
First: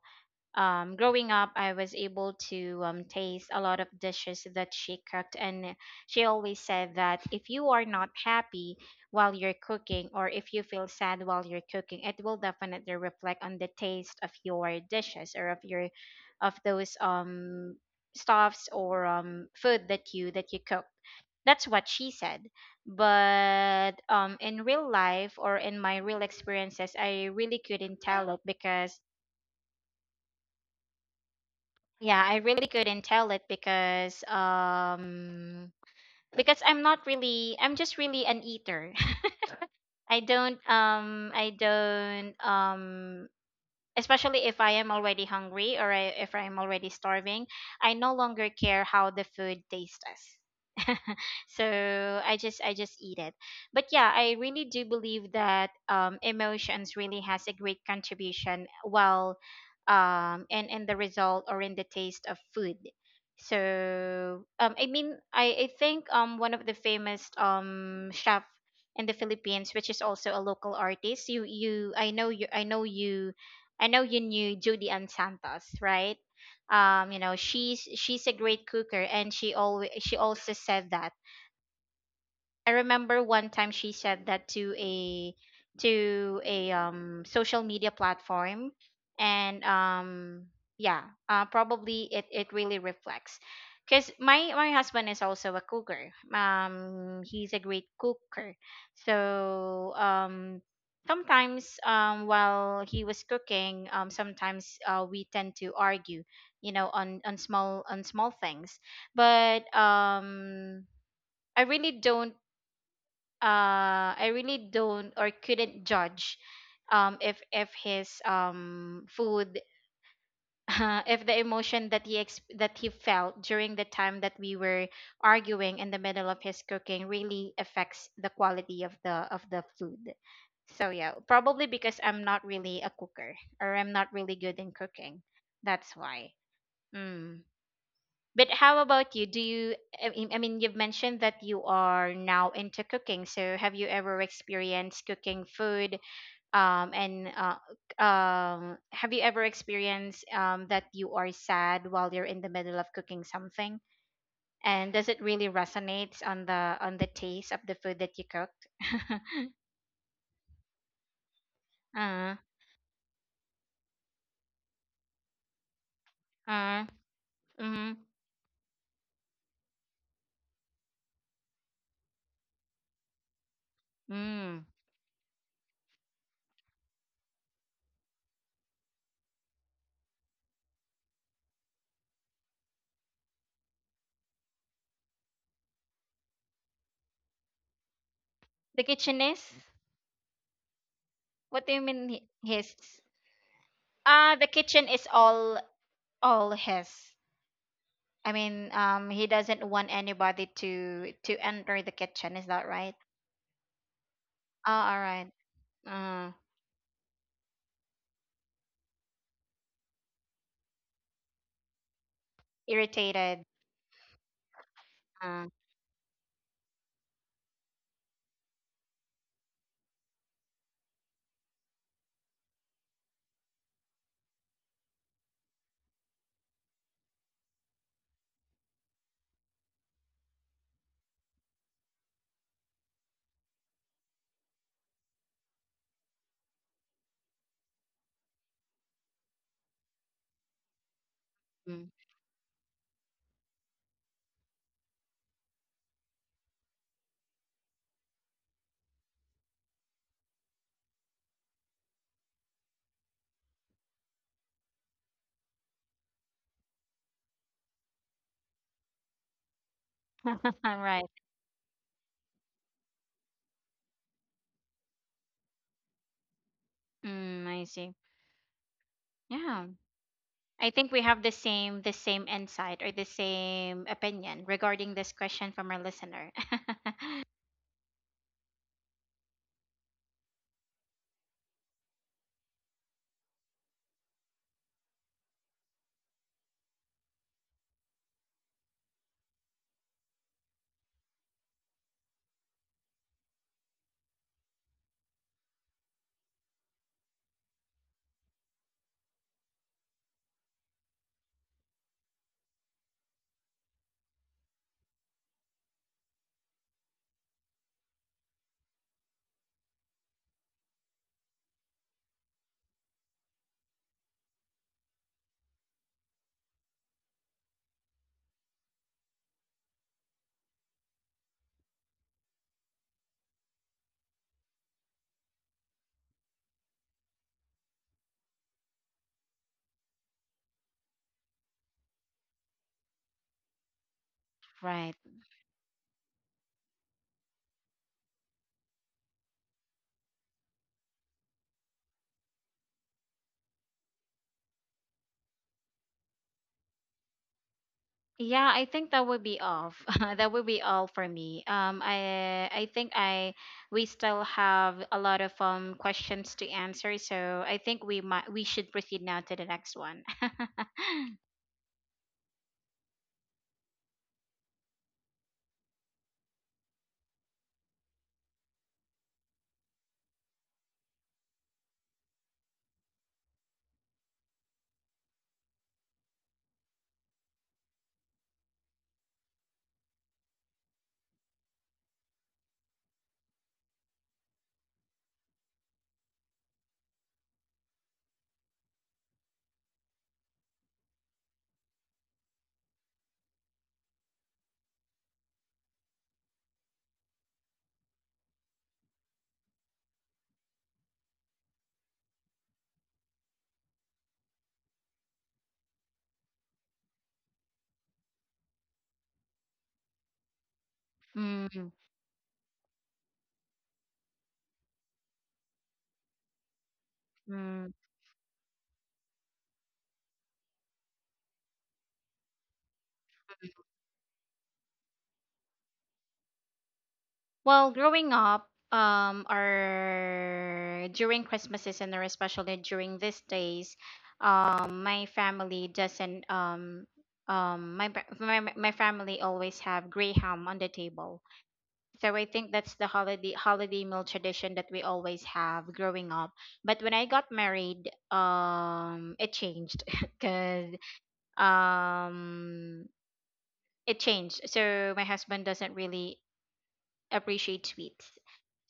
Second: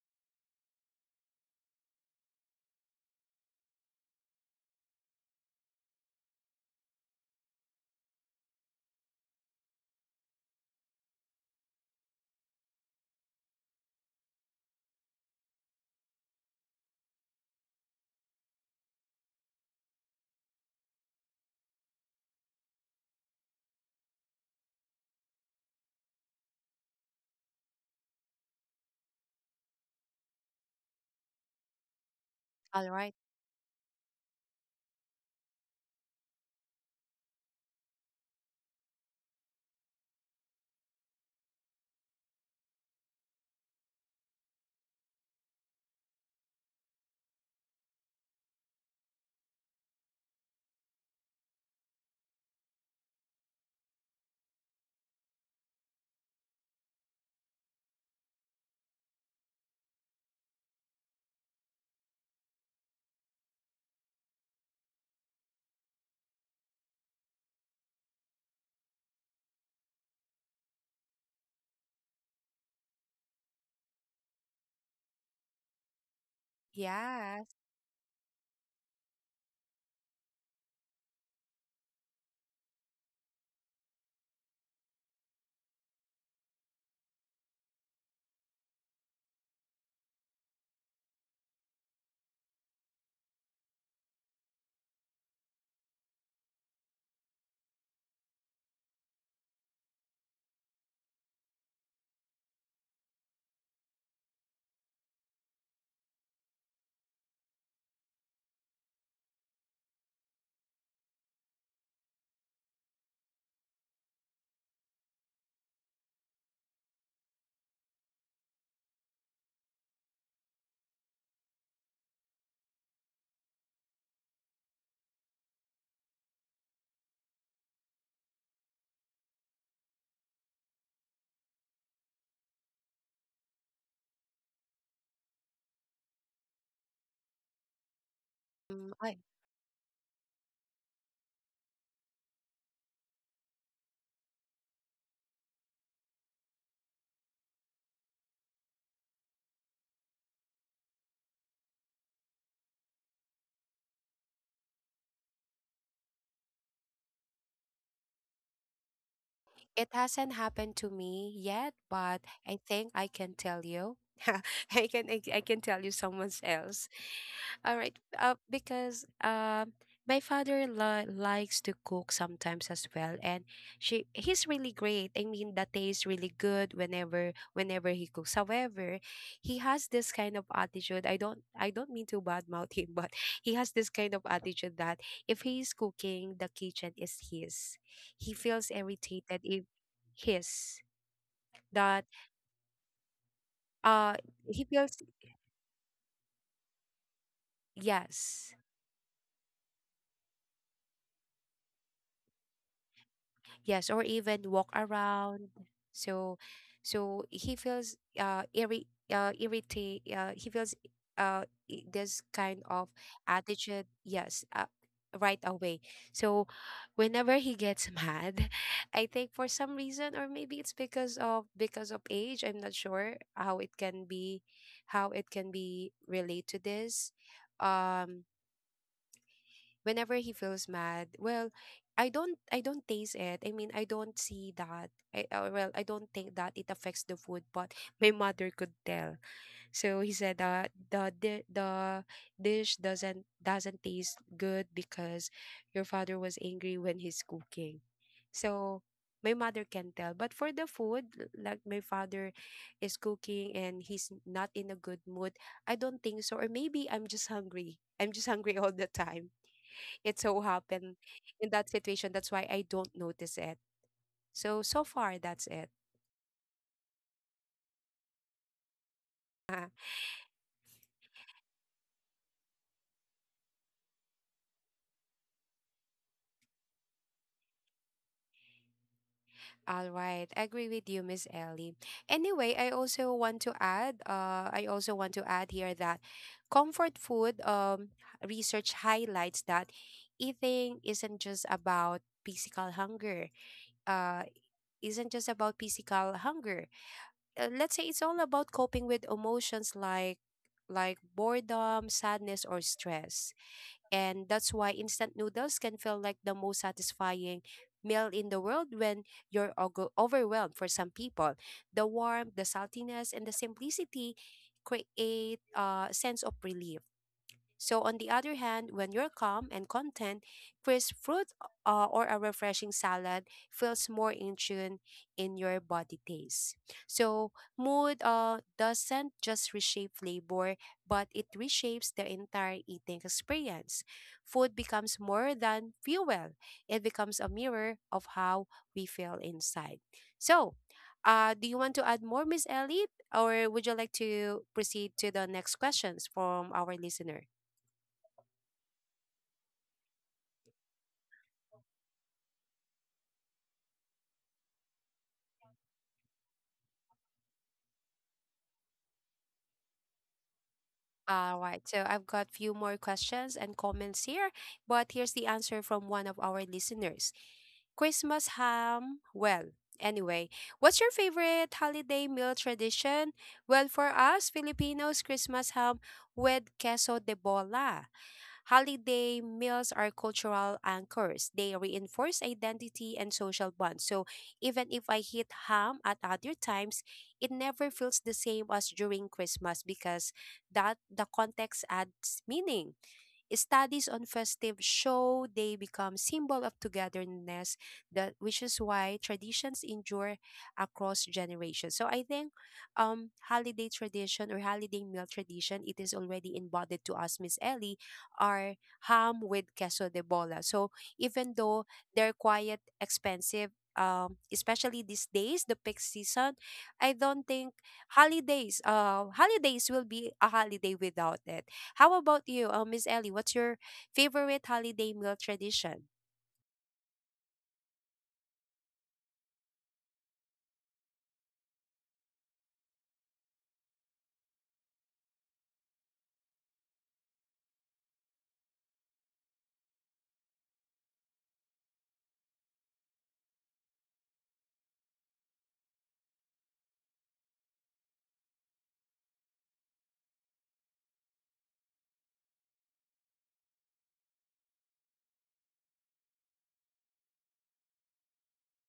Speaker 2: um, growing up, I was able to, um, taste a lot of dishes that she cooked, and she always said that if you are not happy while you're cooking, or if you feel sad while you're cooking, it will definitely reflect on the taste of your dishes, or of your, of those um stuffs, or um food that you that you cook. That's what she said. But um, in real life or in my real experiences, I really couldn't tell it, because yeah, I really
Speaker 1: All
Speaker 2: couldn't
Speaker 1: right.
Speaker 2: tell it, because um because I'm not really I'm just really an eater. I don't um I don't um Especially if I am already hungry, or I, if I am already starving, I no longer care how the food tastes. Us. So I just I just eat it. But yeah, I really do believe that, um, emotions really has a great contribution while, um and in in the result or in the taste of food. So um I mean, I, I think um one of the famous um chef in the Philippines, which is also a local artist. You you I know you I know you I know you knew Judy Ann Santos, right? Um, you know,
Speaker 1: Yes.
Speaker 2: she's she's a great cooker, and she always she also said that, I remember one time she said that to a, to a um social media platform, and um yeah, uh, probably it it really reflects. Cuz my my husband is also a cooker. Um he's a great cooker. So um sometimes, um while he was cooking, um sometimes, uh, we tend to argue, you know, on on small on small things. But um I really don't uh I really don't or couldn't judge, um if if his um food if the emotion that he ex- that he felt during the time that we were arguing in the middle of his cooking really affects the quality of the of the food. So yeah, probably because I'm not really a cooker, or I'm not really good in cooking. That's why. Hmm. But how
Speaker 1: Um,
Speaker 2: about
Speaker 1: I,
Speaker 2: you? Do you, I mean, I mean, you've mentioned that you are now into cooking. So have you ever experienced cooking food? Um, and uh, um, have you ever experienced, um, that you are sad while you're in the middle of cooking something? And does it really resonate on the on the taste of the food that you cooked?
Speaker 1: it hasn't happened to me yet, but
Speaker 2: uh,
Speaker 1: I think I can tell you. I can I, I can tell you someone
Speaker 2: uh,
Speaker 1: else. All
Speaker 2: mm,
Speaker 1: right. Uh, because um, my father li- likes to cook sometimes as well, and she he's
Speaker 2: mm.
Speaker 1: really great. I mean, the taste really good whenever whenever he cooks. However, he has this kind of attitude. I don't I don't mean to badmouth him, but he has this kind of attitude that if he's cooking, the kitchen is his. He feels
Speaker 2: The kitchen is?
Speaker 1: irritated if his,
Speaker 2: What do you mean,
Speaker 1: that
Speaker 2: hi- his?
Speaker 1: uh
Speaker 2: Ah, the
Speaker 1: he
Speaker 2: kitchen
Speaker 1: feels
Speaker 2: is all all his. I
Speaker 1: yes.
Speaker 2: mean, um, he doesn't want anybody to to enter the kitchen. Is that right?
Speaker 1: Yes, or even walk
Speaker 2: Oh, all right.
Speaker 1: around.
Speaker 2: Uh,
Speaker 1: So, so he feels uh irri uh irritate uh he feels uh I- this kind of
Speaker 2: Irritated.
Speaker 1: attitude. Yes, uh, right
Speaker 2: Uh,
Speaker 1: away. So, whenever he gets mad, I think for some reason, or maybe it's because of, because of age. I'm not sure how it can be, how it can be relate to this. Um, whenever he feels mad, well, i don't i don't taste it. I mean, I don't see that, I, uh, well, I don't think that it affects the food, but my mother could tell. So he said that the di-
Speaker 2: mm.
Speaker 1: the dish doesn't doesn't taste good because your father was angry when he's cooking. So my mother can tell, but for the food, l- like my father is cooking and he's not in a good mood, I don't think so. Or maybe i'm just hungry i'm just hungry all the time. It so
Speaker 2: All
Speaker 1: happened
Speaker 2: right.
Speaker 1: in that situation. That's why I don't notice it. So, so far, that's it.
Speaker 2: Mm, I see.
Speaker 1: Uh,
Speaker 2: Yeah, I think we have the same the same insight, or the same opinion regarding this question from our listener.
Speaker 1: All right, I agree with you, Miss Ellie. Anyway, I also want to add, uh, I also want to add here that comfort food, um, research highlights that eating isn't just about physical hunger. Uh, isn't just about physical hunger. Uh, let's say it's all about coping with emotions like like boredom, sadness, or stress. And that's why instant noodles can feel like the most satisfying meal in the world when you're ogo- overwhelmed for some people. The warmth, the saltiness, and the simplicity create a uh, sense of relief. So, on the other hand, when you're calm and content, crisp fruit uh, or a refreshing salad feels more in tune in your body taste. So, mood uh, doesn't just reshape flavor, but it reshapes the entire eating experience. Food
Speaker 2: Right.
Speaker 1: becomes more than fuel, it becomes a mirror of how we feel inside. So, uh, do you want to add more, Miss Ellie? Or would you like to proceed to the next questions from our listener?
Speaker 2: Yeah, I think that would be all. That would be all for me. Um, I I think I We still have a lot of um questions to answer, so I think we might we should proceed now to the next one.
Speaker 1: All right, so I've got few more questions and comments here, but here's the answer from one of our listeners. Christmas ham. Well, anyway, what's your favorite holiday meal tradition? Well, for us Filipinos, Christmas ham with queso de bola. Holiday meals are cultural anchors. They reinforce identity and social bonds. So even if I eat ham at other times, it never feels the same as during Christmas because that the context adds meaning. Studies on festive show they become symbol of togetherness, that which is why traditions endure across generations. So I think um holiday tradition or holiday meal tradition, it is already embodied to us, Miss Ellie, are ham with queso de bola. So even though
Speaker 2: Mm,
Speaker 1: they're quite expensive, um, especially these days, the peak season, I don't think
Speaker 2: mm.
Speaker 1: holidays uh holidays will be a holiday without it. How about you, uh, Miss Ellie? What's your favorite holiday meal tradition?
Speaker 2: Well, growing up, um, or during Christmases, and or especially during these days, um, my family doesn't um um my pa- my my family always have gray ham on the table. So I think that's the holiday holiday meal tradition that we always have growing up. But when I got married, um, it changed because, um, it changed. So my husband doesn't really appreciate sweets.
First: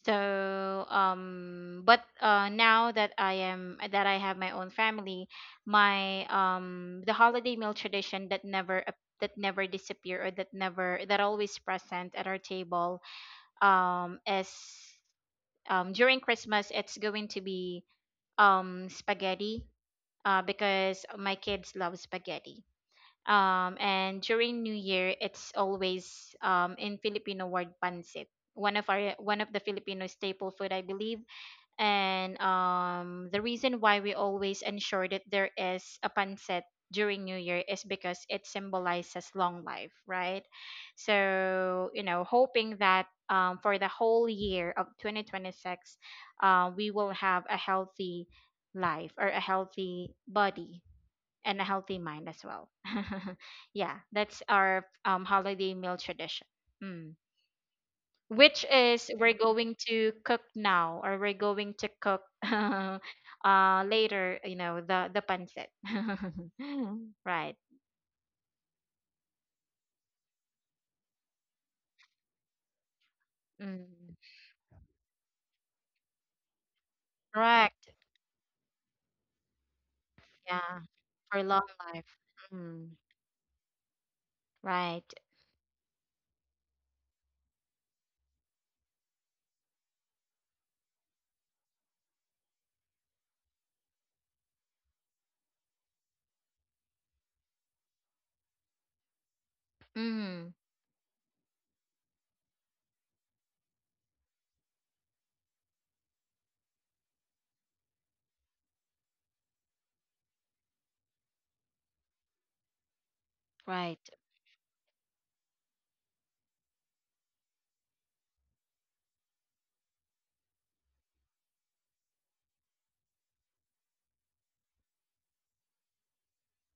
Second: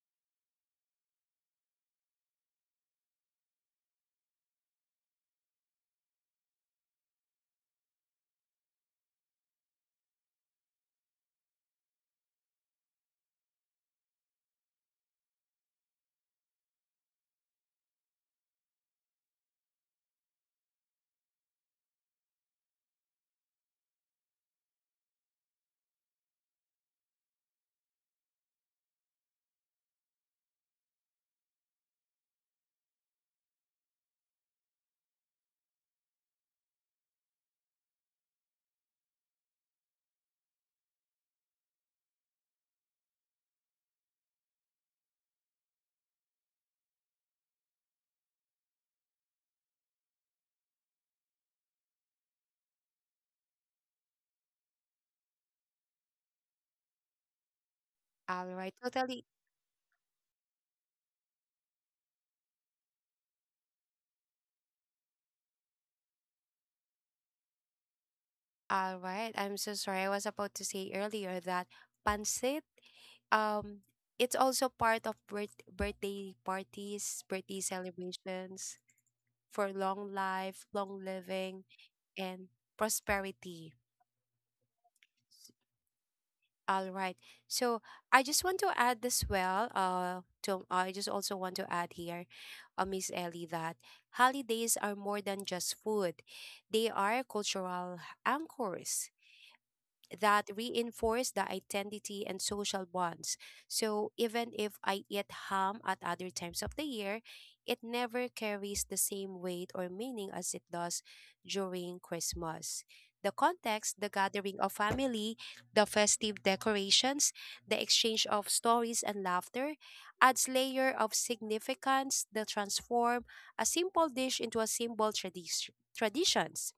Speaker 2: So, um, but uh, now that I am that I have my own family, my um, the holiday meal tradition that never ap- that never disappear, or that never that always present at our table, um, is, um during Christmas it's going to be um spaghetti, uh because my kids love spaghetti. Um and during New Year it's always, um in Filipino word, pancit. One of our one of the Filipino staple food, I believe, and um the reason why we always ensure that there is a pancit during new year is because it symbolizes long life, right? So, you know, hoping that um, for the whole year of twenty twenty-six uh, we will have a healthy life, or a healthy body and a healthy mind as well. Yeah, that's our um, holiday meal tradition. Hmm.
Speaker 1: All
Speaker 2: Which
Speaker 1: right,
Speaker 2: is,
Speaker 1: totally.
Speaker 2: we're going to cook now, or we're going to cook uh later, you know, the the pancit. Right.
Speaker 1: All right. I'm so sorry. I was about to say earlier that pancit, um,
Speaker 2: Mm.
Speaker 1: it's also part of birth- birthday parties, birthday
Speaker 2: Correct.
Speaker 1: celebrations for long life,
Speaker 2: Yeah,
Speaker 1: long
Speaker 2: for
Speaker 1: living,
Speaker 2: long life.
Speaker 1: and
Speaker 2: Mm.
Speaker 1: prosperity.
Speaker 2: Right.
Speaker 1: All right. So I just want to add as well, uh, to, I just also want to add here, uh, Miss Ellie, that holidays are more than just food. They are cultural anchors that
Speaker 2: Mm.
Speaker 1: reinforce the identity and social bonds. So even if I eat ham at other times of the year, it never carries the same weight or meaning as it does during Christmas. The context,
Speaker 2: Right,
Speaker 1: the gathering of family, the festive decorations, the exchange of stories and laughter adds layer of significance that transform a simple dish into a symbol tradi- traditions.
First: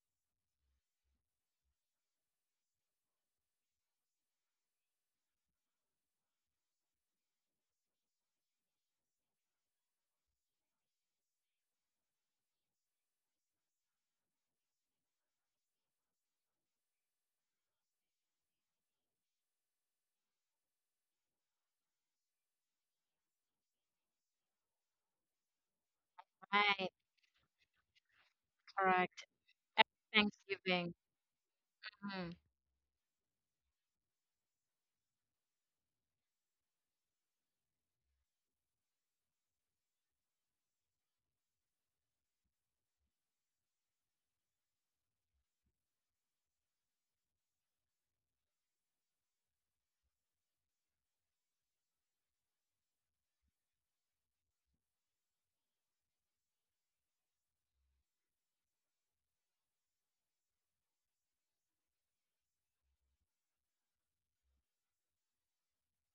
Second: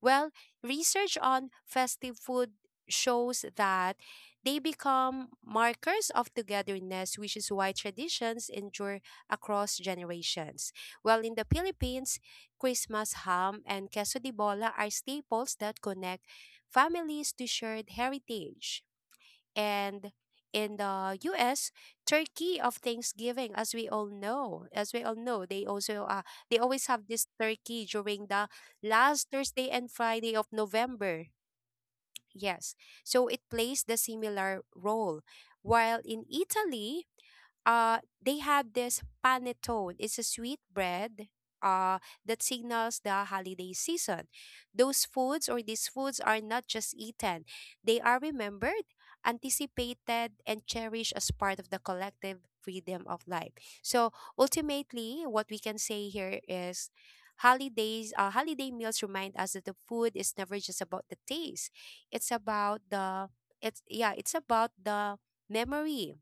Speaker 1: Well, research on festive food shows that they become markers of togetherness, which is why traditions endure across generations. While in the Philippines, Christmas ham and queso de bola are staples that connect families to shared heritage. And in the U S, turkey of Thanksgiving, as we all know, as we all know, they also uh, they always
Speaker 2: right.
Speaker 1: have this turkey during the
Speaker 2: Correct.
Speaker 1: last Thursday and Friday of
Speaker 2: Thanksgiving.
Speaker 1: November.
Speaker 2: Mm.
Speaker 1: Yes. So it plays the similar role. While in Italy, uh they have this panettone. It's a sweet bread uh that signals the holiday season. Those foods or these foods are not just eaten. They are remembered, anticipated and cherished as part of the collective freedom of life. So ultimately what we can say here is holidays uh, holiday meals remind us that the food is never just about the taste. It's about the it's yeah, it's about the memory,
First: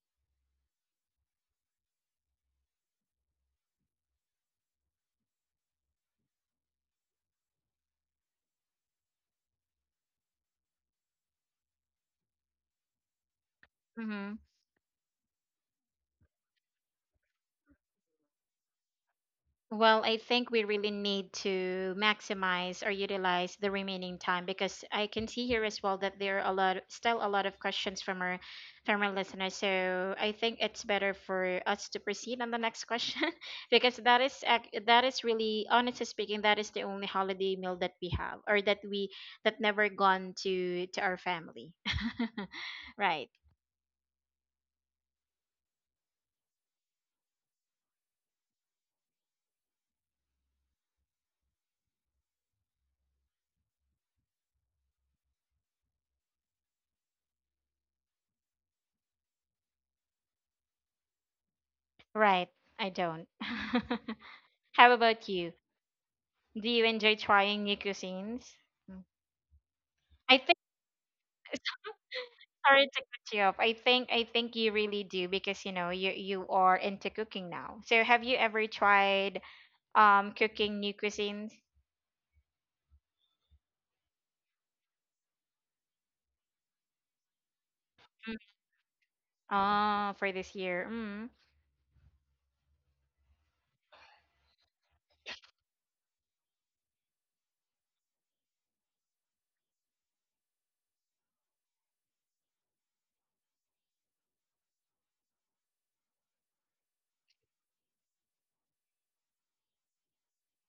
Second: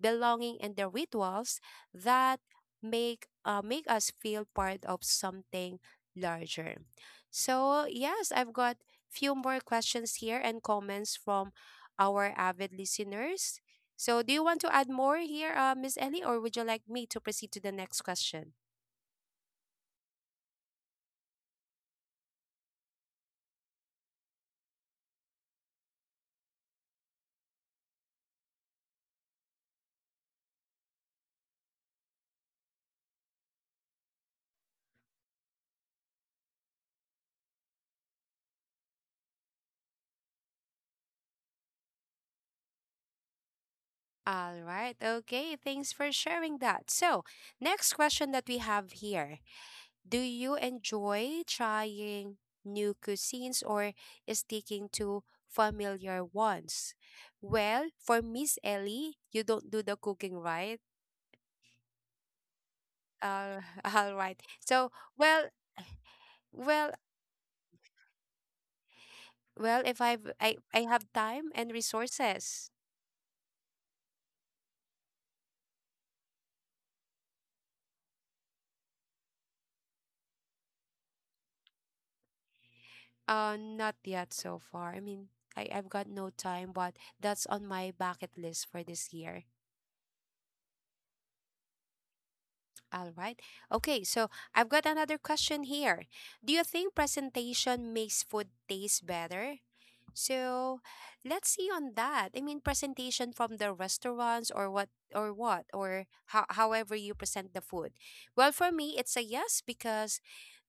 Speaker 1: belonging, and the rituals that make uh, make us feel part of something larger. So yes, I've got few more questions here and comments from our avid listeners. So do
Speaker 2: Hmm.
Speaker 1: you want to add more here, uh, Miss Ellie, or would you like me to proceed to the next question?
Speaker 2: Well, I think we really need to maximize or utilize the remaining time because I can see here as well that there are a lot, still a lot of questions from our, from our listeners. So I think it's better for us to proceed on the next question because that is ac- that is, really, honestly speaking, that is the only holiday meal that we have, or that we that never gone to to our family. Right,
Speaker 1: All right. Okay. Thanks for sharing that. So, next question that we have here. Do you enjoy trying new cuisines or sticking to familiar ones? Well, for Miss Ellie, you don't do the cooking, right?
Speaker 2: right. I don't.
Speaker 1: Uh, all right. So,
Speaker 2: How about
Speaker 1: well,
Speaker 2: you? Do you
Speaker 1: well,
Speaker 2: enjoy trying new cuisines?
Speaker 1: well, if I've
Speaker 2: I think
Speaker 1: I, I have time and resources.
Speaker 2: sorry to cut you off. I think I think you really do because, you know, you you are into cooking now. So have you ever tried um cooking new cuisines?
Speaker 1: Uh, not yet so far. I mean, I, I've got no time, but that's on my
Speaker 2: Mm.
Speaker 1: bucket list for this year.
Speaker 2: Oh, for this year. Mm.
Speaker 1: All right. Okay, so I've got another question here. Do you think presentation makes food taste better? So let's see on that. I mean, presentation from the restaurants or what or what or how, however you present the food. Well, for me, it's a yes because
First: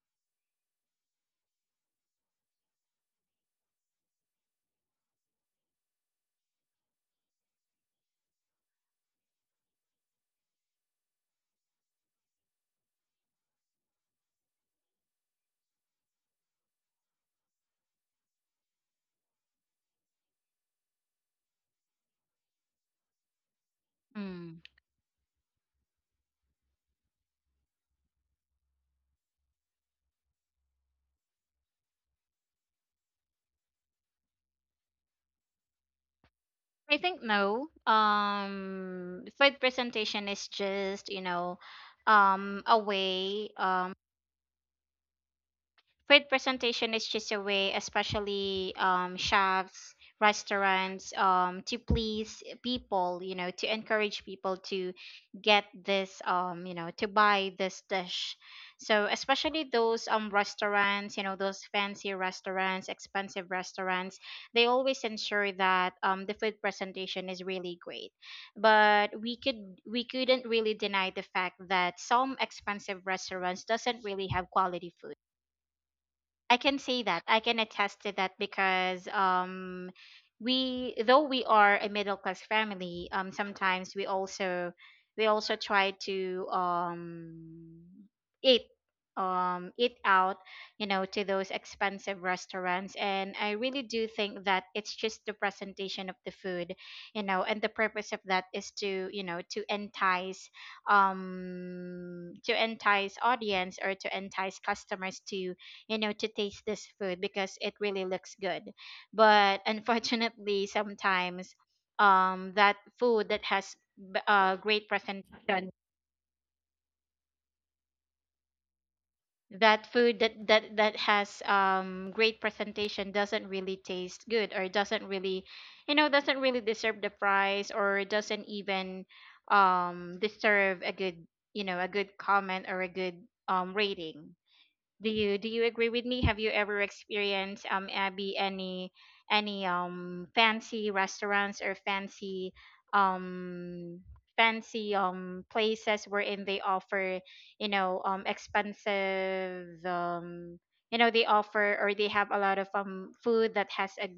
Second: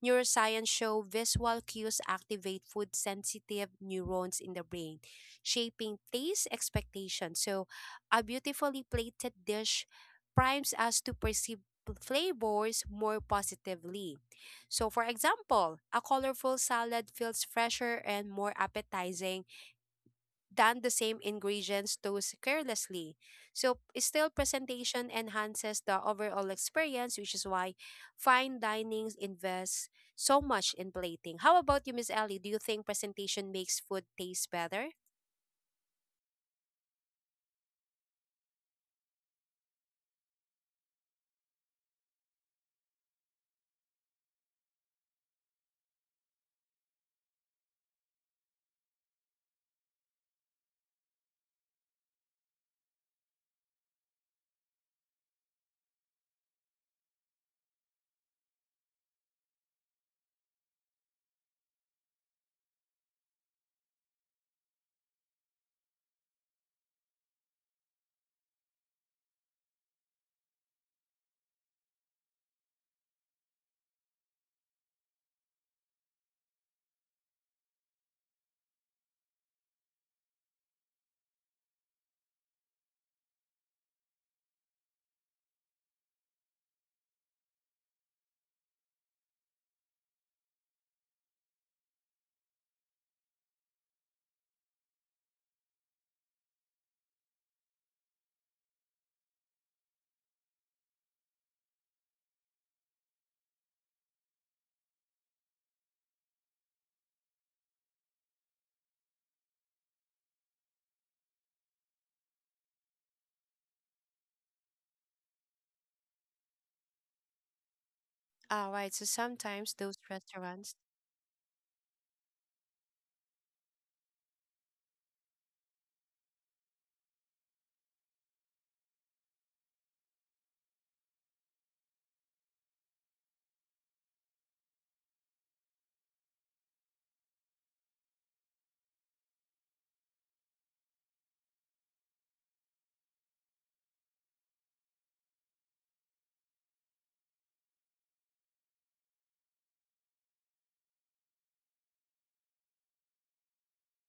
Speaker 1: neuroscience show visual cues activate food sensitive neurons in the brain, shaping taste expectations. So a beautifully plated dish primes us to perceive p- flavors more positively. So for example, a colorful salad feels fresher and more appetizing than the same ingredients tossed carelessly. So still
Speaker 2: Mm.
Speaker 1: presentation enhances the overall experience, which is why fine dining invests so much in plating. How about you, Miss Ellie? Do you think presentation makes food taste better?
Speaker 2: I think no. Um, food presentation is just, you know, um, a way. Um, Food presentation is just a way, especially um, chefs, restaurants, um, to please people, you know, to encourage people to get this, um, you know, to buy this dish. So especially those um restaurants, you know, those fancy restaurants, expensive restaurants, they always ensure that um the food presentation is really great. But we could we couldn't really deny the fact that some expensive restaurants doesn't really have quality food. I can say that. I can attest to that because um we, though we are a middle class family, um sometimes we also, we also try to um eat, um eat out, you know, to those expensive restaurants, and I really do think that it's just the presentation of the food, you know, and the purpose of that is to, you know, to entice um to entice audience, or to entice customers to, you know, to taste this food because it really looks good, but unfortunately sometimes um that food that has b- uh, great presentation,
Speaker 1: All right. So sometimes
Speaker 2: that
Speaker 1: those
Speaker 2: food that that
Speaker 1: restaurants.
Speaker 2: that has um great presentation doesn't really taste good, or doesn't really, you know, doesn't really deserve the price, or doesn't even um deserve a good, you know, a good comment, or a good um rating. Do you do you agree with me? Have you ever experienced, um Abby, any any um fancy restaurants or fancy um fancy um places wherein they offer, you know, um expensive um you know, they offer or they have a lot of um food that has a,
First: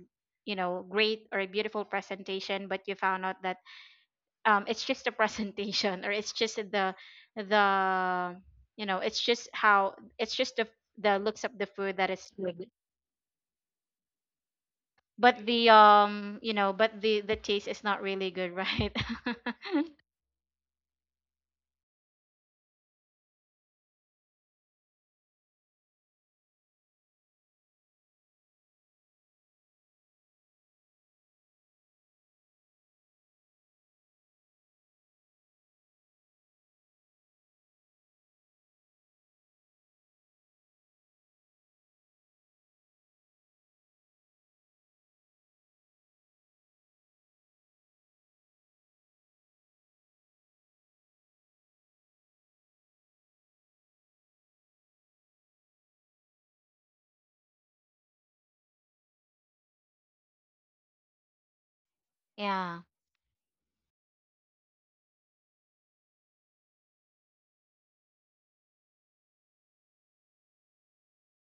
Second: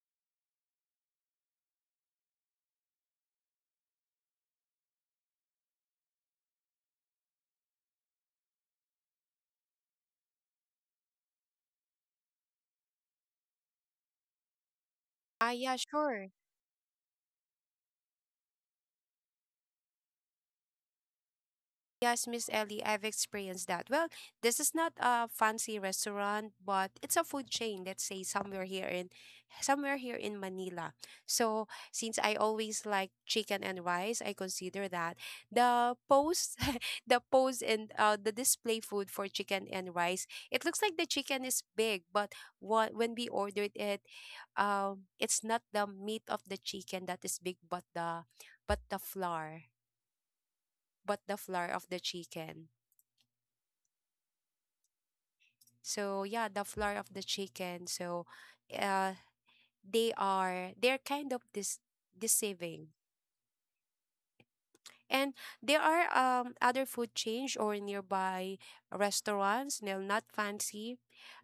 Speaker 2: you know, great or beautiful presentation, but you found out that um it's just a presentation, or it's just the the, you know, it's just how, it's just the the looks of the food that is good, but
Speaker 1: Ah,
Speaker 2: the
Speaker 1: yeah, sure.
Speaker 2: um you know, but the the taste is not really good, right?
Speaker 1: Yes, Miss Ellie, I've experienced that. Well, this is not a fancy restaurant, but it's a food chain, let's say somewhere here in somewhere here in Manila. So, since I always like chicken and rice, I consider that the post the post and uh, the display food for chicken and rice, it looks like the chicken is big, but what when we ordered it, um it's not the meat of the chicken that is big, but the but the flour, but the flour of the chicken. So yeah, the floor of the chicken. So uh they are they're kind of dis
Speaker 2: Yeah.
Speaker 1: deceiving. And there are um other food change or nearby restaurants, no, not fancy,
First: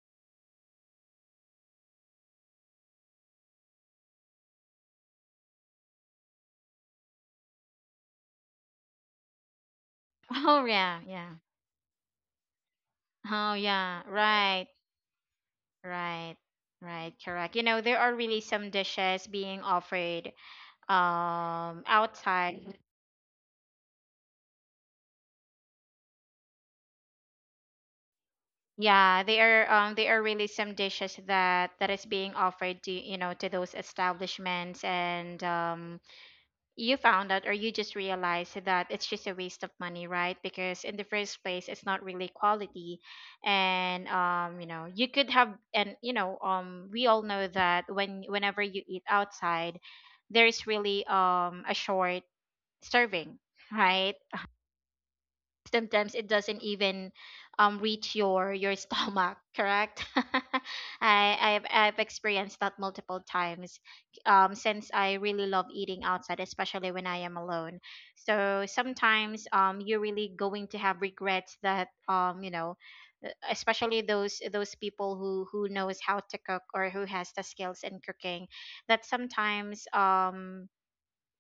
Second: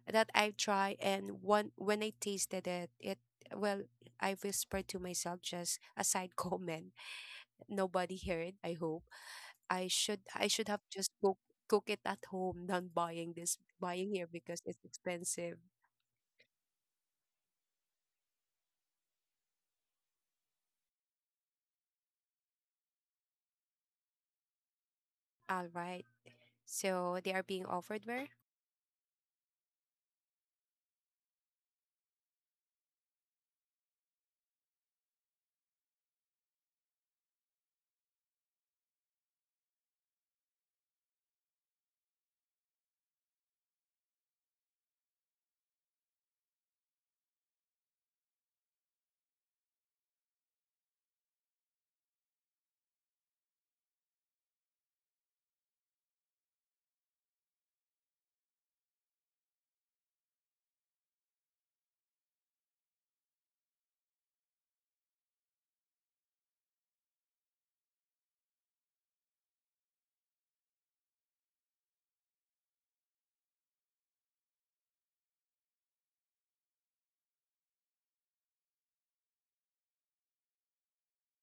Speaker 1: that I've tried and one when I tasted it, it well, I whispered to myself just a side comment. Nobody heard, I hope. I should I
Speaker 2: Oh,
Speaker 1: should have
Speaker 2: yeah,
Speaker 1: just
Speaker 2: yeah.
Speaker 1: cooked cook it at home than buying
Speaker 2: Oh,
Speaker 1: this
Speaker 2: yeah,
Speaker 1: buying here because
Speaker 2: right.
Speaker 1: it's expensive.
Speaker 2: Right, right. Correct. You know, there are really some dishes being offered um outside.
Speaker 1: All right. So they are being offered where?
Speaker 2: Yeah, they are, um they are really some dishes that that is being offered to, you know, to those establishments, and um you found out, or you just realized that it's just a waste of money, right? Because in the first place it's not really quality. And um you know, you could have, and you know, um we all know that when, whenever you eat outside, there is really um a short serving, right? Sometimes it doesn't even um reach your your stomach, correct? i I've, I've experienced that multiple times, um since I really love eating outside, especially when I am alone. So sometimes um you're really going to have regrets that, um you know, uh, especially those those people who who knows how to cook, or who has the skills in cooking, that sometimes um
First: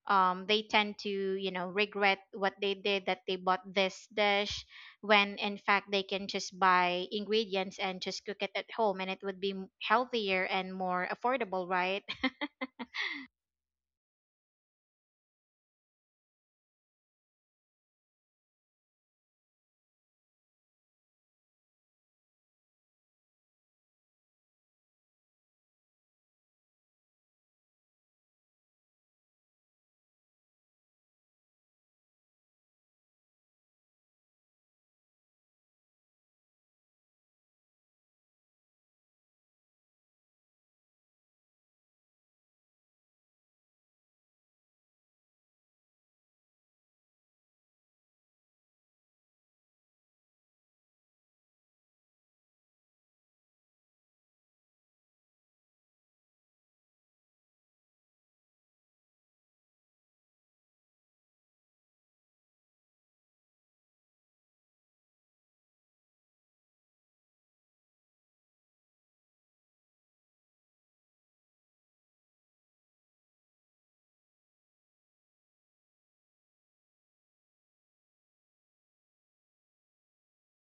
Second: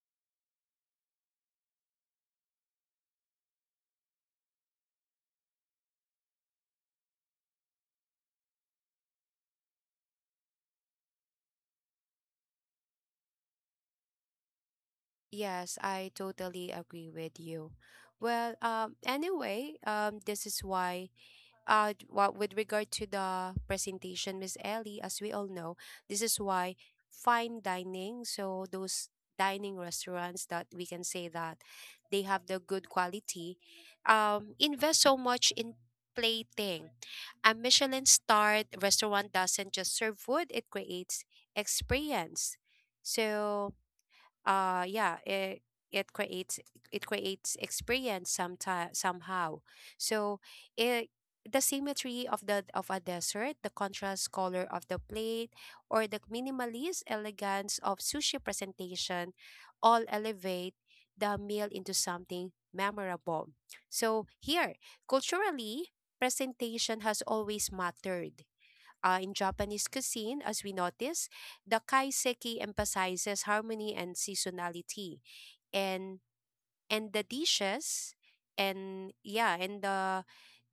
Speaker 2: um, they tend to, you know, regret what they did, that they bought this dish when in fact they can just buy ingredients and just cook it at home, and it would be m- healthier and more affordable, right?
Speaker 1: Yes, I totally agree with you. Well, um, anyway, um, this is why uh, well, with regard to the presentation, Miss Ellie, as we all know, this is why fine dining, so those dining restaurants that we can say that they have the good quality, um, invest so much in plating. A Michelin starred restaurant doesn't just serve food, it creates experience. So uh yeah it it creates it creates experience sometime somehow. So it, the symmetry of the of a desert, the contrast color of the plate, or the minimalist elegance of sushi presentation all elevate the meal into something memorable. So here, culturally, presentation has always mattered. Uh, in Japanese cuisine, as we notice, the kaiseki emphasizes harmony and seasonality, and and the dishes and yeah and the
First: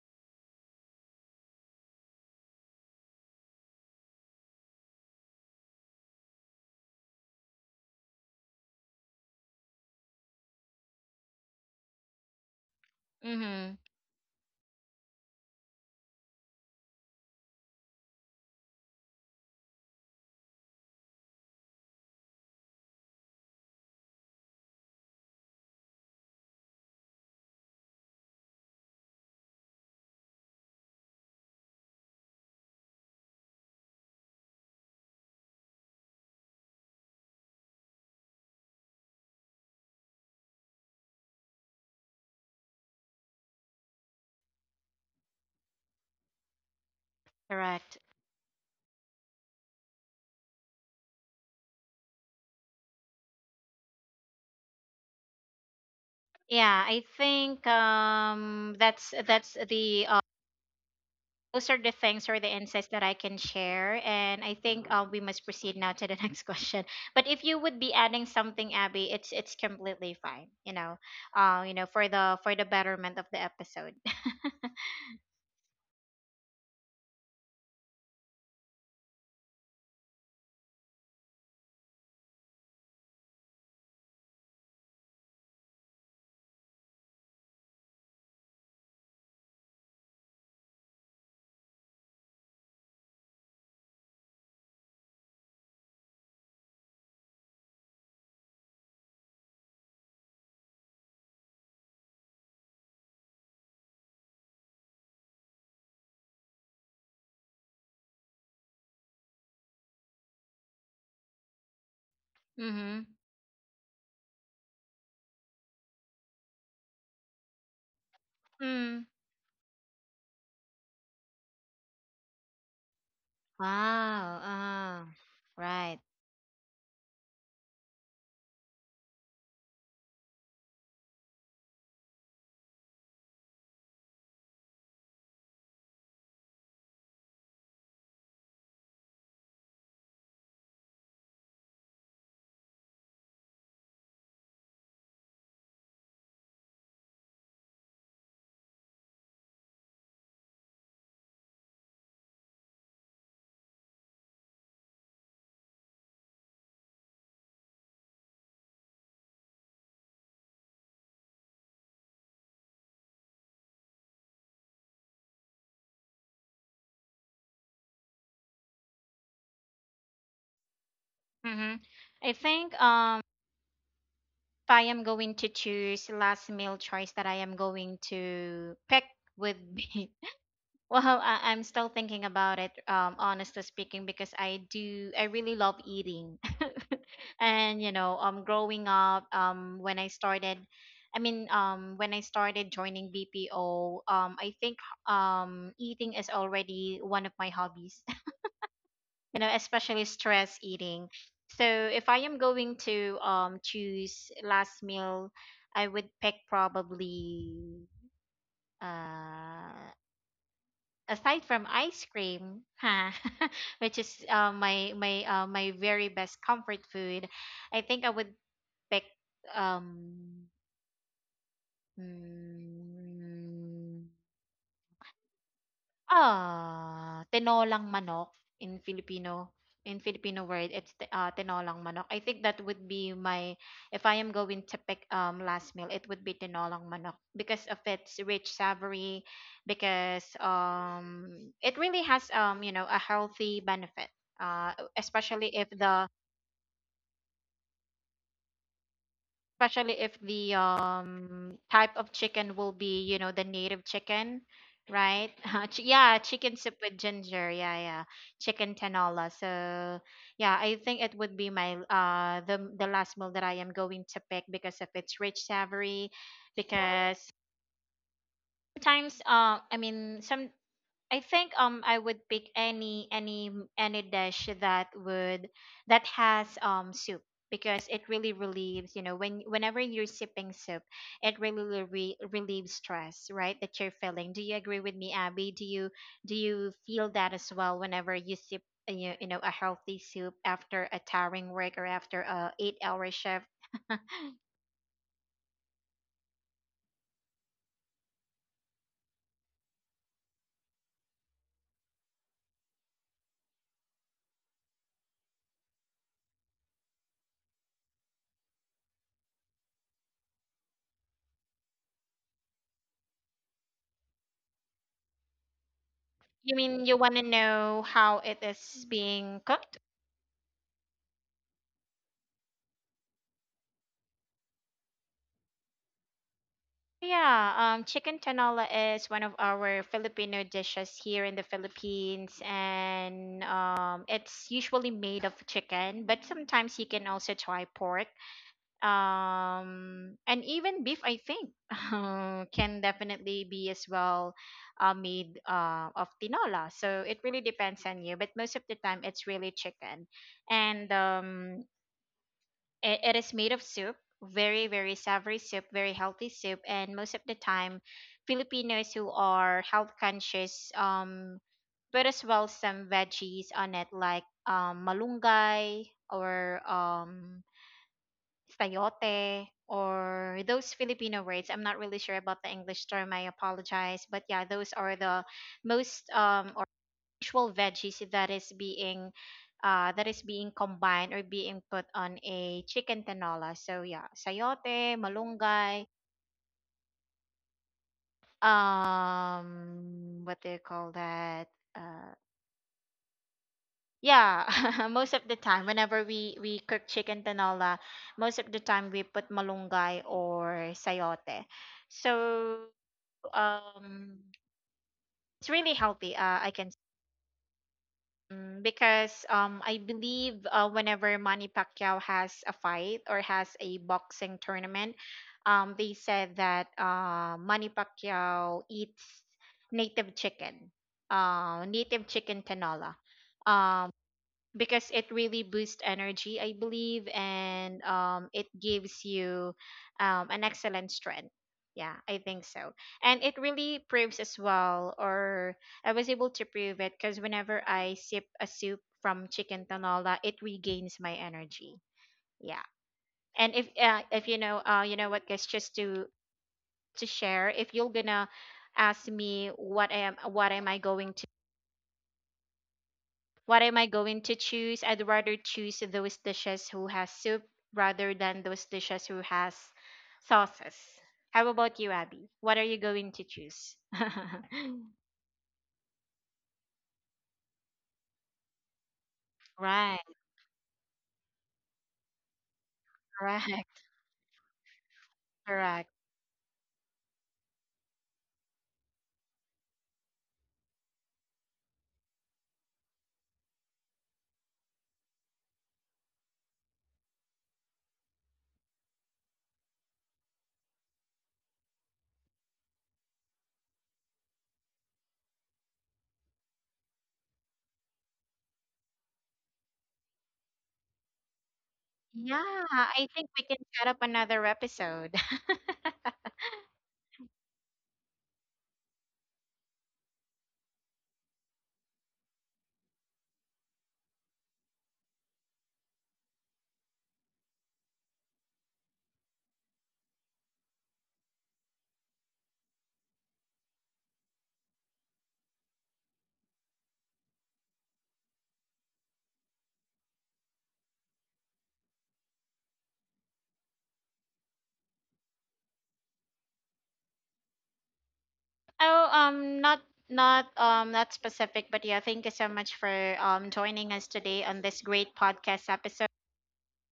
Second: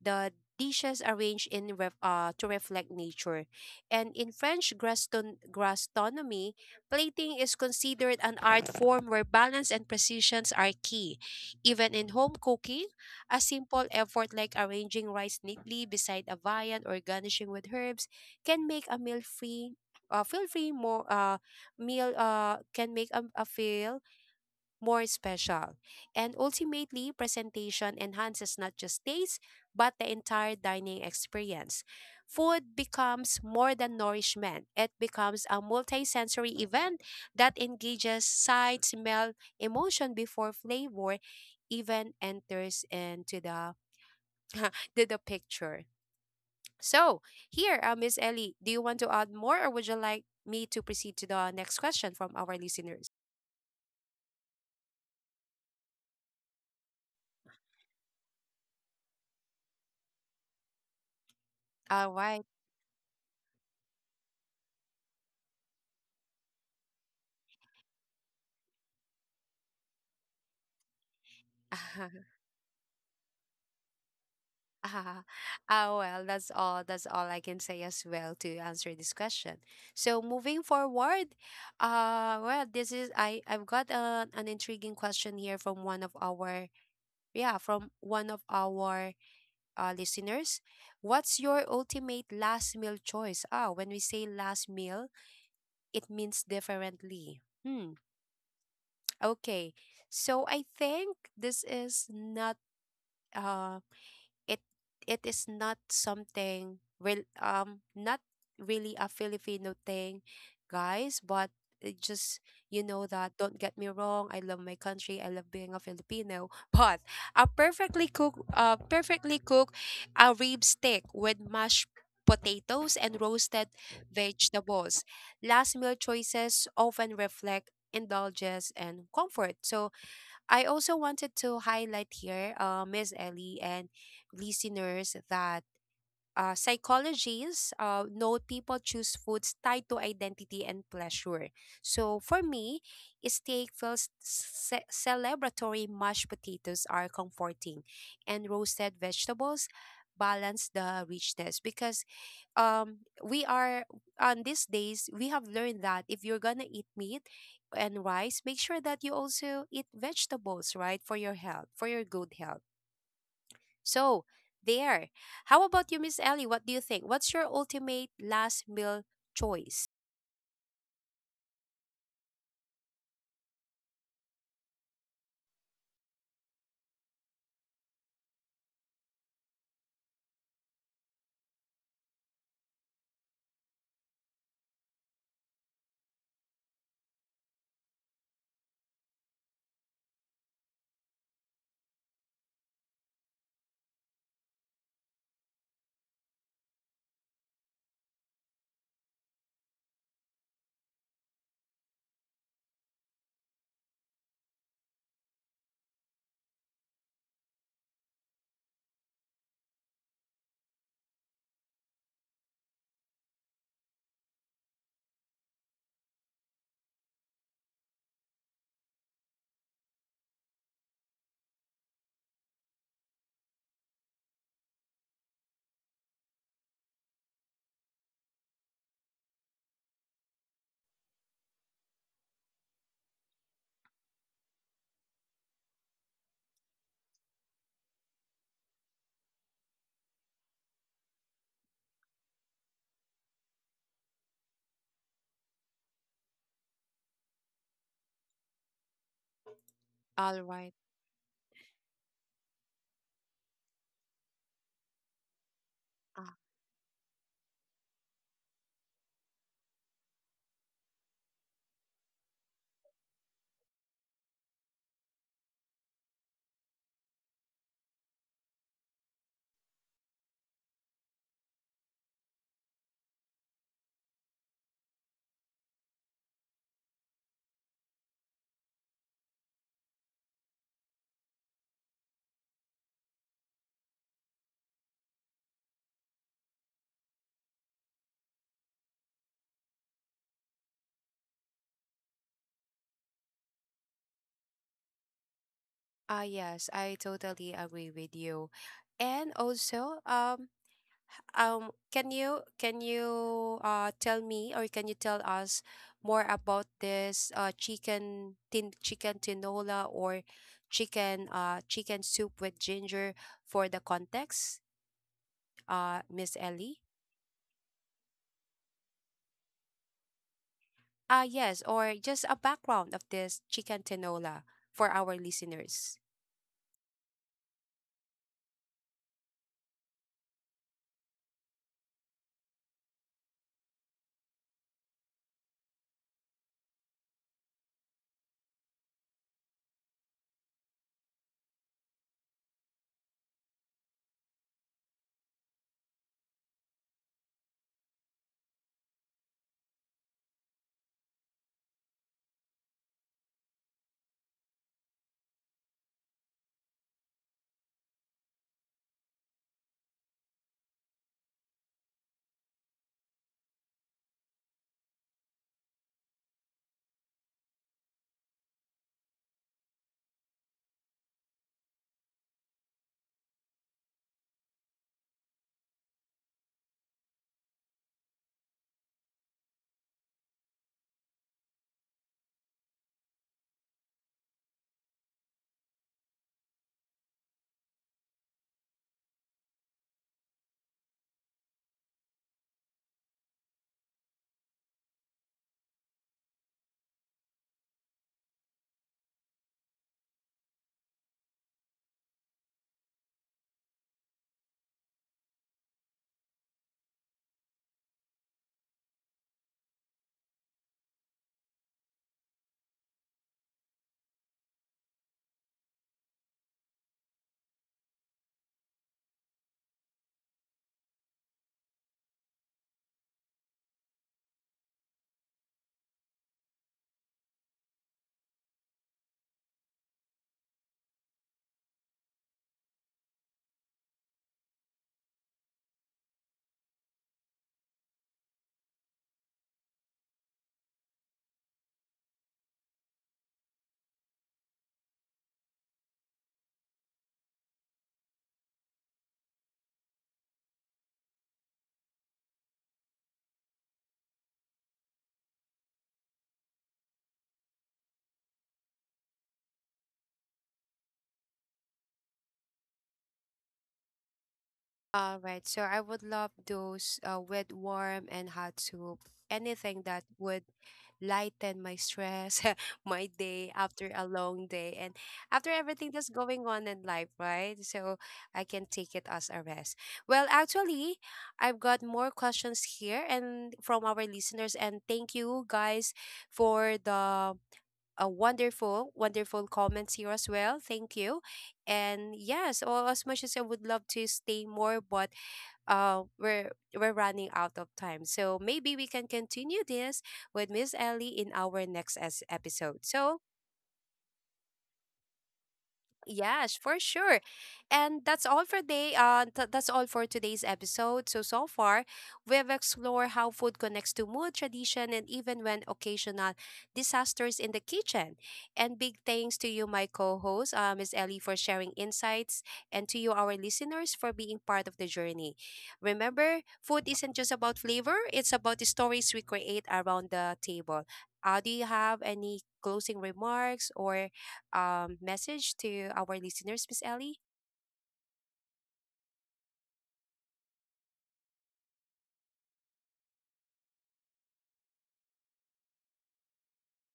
Speaker 1: the dishes arranged in ref, uh, to reflect nature. And in french graston, gastronomy, plating is considered an art form where balance and precisions are key. Even in home cooking, a
Speaker 2: Mm-hmm.
Speaker 1: simple effort like arranging rice neatly beside a viand or garnishing with herbs can make a meal free uh, feel free more uh, meal uh, can make a, a feel more special. And ultimately, presentation enhances not just taste, but the entire dining experience. Food becomes more than nourishment, it becomes a multisensory event that engages sight, smell, emotion before flavor even enters into the, to the picture. So, here, uh,
Speaker 2: Correct.
Speaker 1: Miss Ellie, do you want to add more or would you like me to proceed to the next question from our listeners?
Speaker 2: Yeah, I think um, that's that's the uh, those are the
Speaker 1: All
Speaker 2: things, or
Speaker 1: right.
Speaker 2: the insights that I can share. And I think uh, we must proceed now to the next question. But if you would be adding something, Abby, it's it's completely fine. You know, uh, you know, for the for the betterment of the episode.
Speaker 1: Ah, ah, well, that's all. That's all I can say as well to answer this question. So moving forward, uh, well, this is I I've got a, an intriguing question here from one of our yeah from one of our uh, listeners. What's your ultimate last meal choice? Ah, when we say last meal, it means differently. Hmm. Okay. So I think this is not uh it it is not something real, um not really a Filipino thing, guys, but it just, you
Speaker 2: Mm-hmm.
Speaker 1: know, that don't get me wrong, I love my country, I love being a Filipino, but a perfectly cooked uh
Speaker 2: Mm.
Speaker 1: perfectly cooked a rib steak with mashed potatoes and roasted
Speaker 2: Wow.
Speaker 1: vegetables.
Speaker 2: Uh,
Speaker 1: Last meal
Speaker 2: right.
Speaker 1: choices often reflect indulgence and comfort. So I also wanted to highlight here, uh, Miss Ellie and listeners, that uh, psychologists uh, note people choose foods tied to identity and pleasure. So for me, steak feels ce- celebratory, mashed potatoes are comforting, and roasted vegetables balance the richness because um we are on these days we have learned that if you're gonna eat meat and rice, make sure that you also eat vegetables, right, for your health, for your good health. So there, how about you, Miss Ellie, what do you think, what's your ultimate last meal choice?
Speaker 2: Mm-hmm. I think um if I am going to choose last meal choice that I am going to pick would be, well, I, I'm still thinking about it, um, honestly speaking, because I do, I really love eating. And, you know, um, growing up, um, when I started, I mean, um, when I started joining B P O, um, I think, um, eating is already one of my hobbies, you know, especially stress eating. So if I am going to, um, choose last meal, I would pick probably, uh, aside from ice cream, huh, which is uh, my my uh, my very best comfort food. I think I would pick um mm, ah, tinolang manok. In Filipino, in Filipino word, it's ti ah, tinolang manok. I think that would be my, if I am going to pick, um, last meal, it would be tinolang manok because of its rich savory, because, um, it really has, um, you know, a healthy benefit, uh, especially if the especially if
Speaker 1: All
Speaker 2: the
Speaker 1: right.
Speaker 2: um type of chicken will be, you know, the native chicken, right? Ch- yeah,
Speaker 1: ah
Speaker 2: chicken soup with ginger, yeah, yeah, chicken tanola. So, yeah, I think it would be my uh the the last meal that I am going to pick because of its rich savory. Because, sometimes uh I mean some I think um I would pick any any any dish that would, that has um soup, because it really relieves, you know, when, whenever you're sipping soup, it really re- relieves stress, right, that you're feeling. Do you agree with me, Abby? Do you, do you feel that as well whenever you sip uh, you, you know, a healthy soup after a tiring work or after a eight hour shift?
Speaker 1: ah, yes, I totally agree with you. And also um um can you can you uh tell me or can you tell us more about this uh chicken tin chicken tinola or chicken uh chicken soup with ginger, for the context, uh Miss
Speaker 2: You
Speaker 1: Ellie?
Speaker 2: mean you want to know how it is being cooked?
Speaker 1: Ah yes, or just a background of this chicken tinola for our listeners.
Speaker 2: Yeah, um, chicken tinola is one of our Filipino dishes here in the Philippines, and um, it's usually made of chicken, but sometimes you can also try pork, um, and even beef. I think uh, can definitely be as well uh, made uh, of tinola. So it really depends on you, but most of the time it's really chicken, and um, it, it is made of soup, very, very savory soup, very healthy soup. And most of the time, Filipinos who are health conscious um, put as well some veggies on it, like um, malunggay, or um, sayote, or those Filipino words. I'm not really sure about the English term. I apologize. But yeah, those are the most um, actual veggies that is being uh, that is being combined or being put on a chicken tinola. So yeah, sayote, malunggay, um, what do you call that? Uh, yeah, most of the time, whenever we we cook chicken tinola, most of the time we put malunggay or sayote. So um, it's really healthy. Uh, I can, mm, because um, I believe uh, whenever Manny Pacquiao has a fight or has a boxing tournament, um, they said that uh, Manny Pacquiao eats native chicken, uh, native chicken tanola, because it really boosts energy, I believe, and um, it gives you um, an excellent strength. Yeah, I think so. And it really proves as well, or I was able to prove it, because whenever I sip a soup from chicken tanola it regains my energy. Yeah. And if uh, if you know uh, you know what, guys, just to to share, if you're gonna ask me what I am, what am i going what am I going to choose? I'd rather choose those dishes who has soup, rather than those dishes who has sauces. How about you, Abby? What are you going to choose?
Speaker 1: All right, so I would love those uh, with warm and hot soup. Anything that
Speaker 2: Right.
Speaker 1: would lighten my stress, my day
Speaker 2: Correct.
Speaker 1: after a long day, and after everything
Speaker 2: Correct.
Speaker 1: that's going on in life, right? So I can take it as a rest. Well, actually, I've got more questions here and from our listeners, and thank you guys for the a wonderful, wonderful comments here as well. Thank you. And yes, or as much as I would love to stay more, but uh we're we're running out of time. So maybe we can continue this with Miss Ellie in our next es-
Speaker 2: Yeah,
Speaker 1: episode.
Speaker 2: I
Speaker 1: So
Speaker 2: think we can set up another episode.
Speaker 1: yes, for sure. And that's all for day. Uh, th- that's all for today's episode. So so far, we've explored how food connects to mood, tradition, and even when occasional disasters in the kitchen. And big thanks to you, my co-host, uh, Miss Ellie, for sharing insights, and to you, our listeners, for being part of the journey. Remember, food isn't just about flavor; it's about the stories we create around the table. Uh, do you have any closing remarks or um, message to our listeners, Miss Ellie?
Speaker 2: Oh, um, not not um not specific, but yeah, thank you so much for um joining us today on this great podcast episode,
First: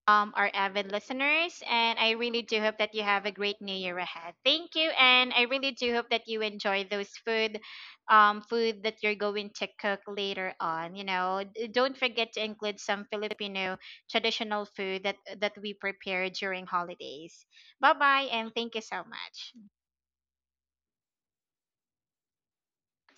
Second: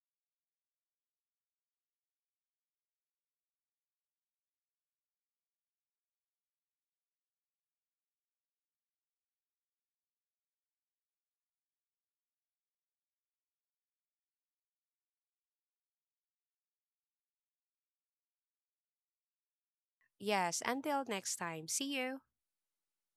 Speaker 2: um, our avid listeners. And I really do hope that you have a great new year ahead. Thank you. And I really do hope that you enjoy those food, um, food that you're going to cook later on. You know, D- don't forget to include some Filipino traditional food that, that we prepare during holidays. Bye bye. And thank you so much.
Speaker 1: Yes, until next time. See you.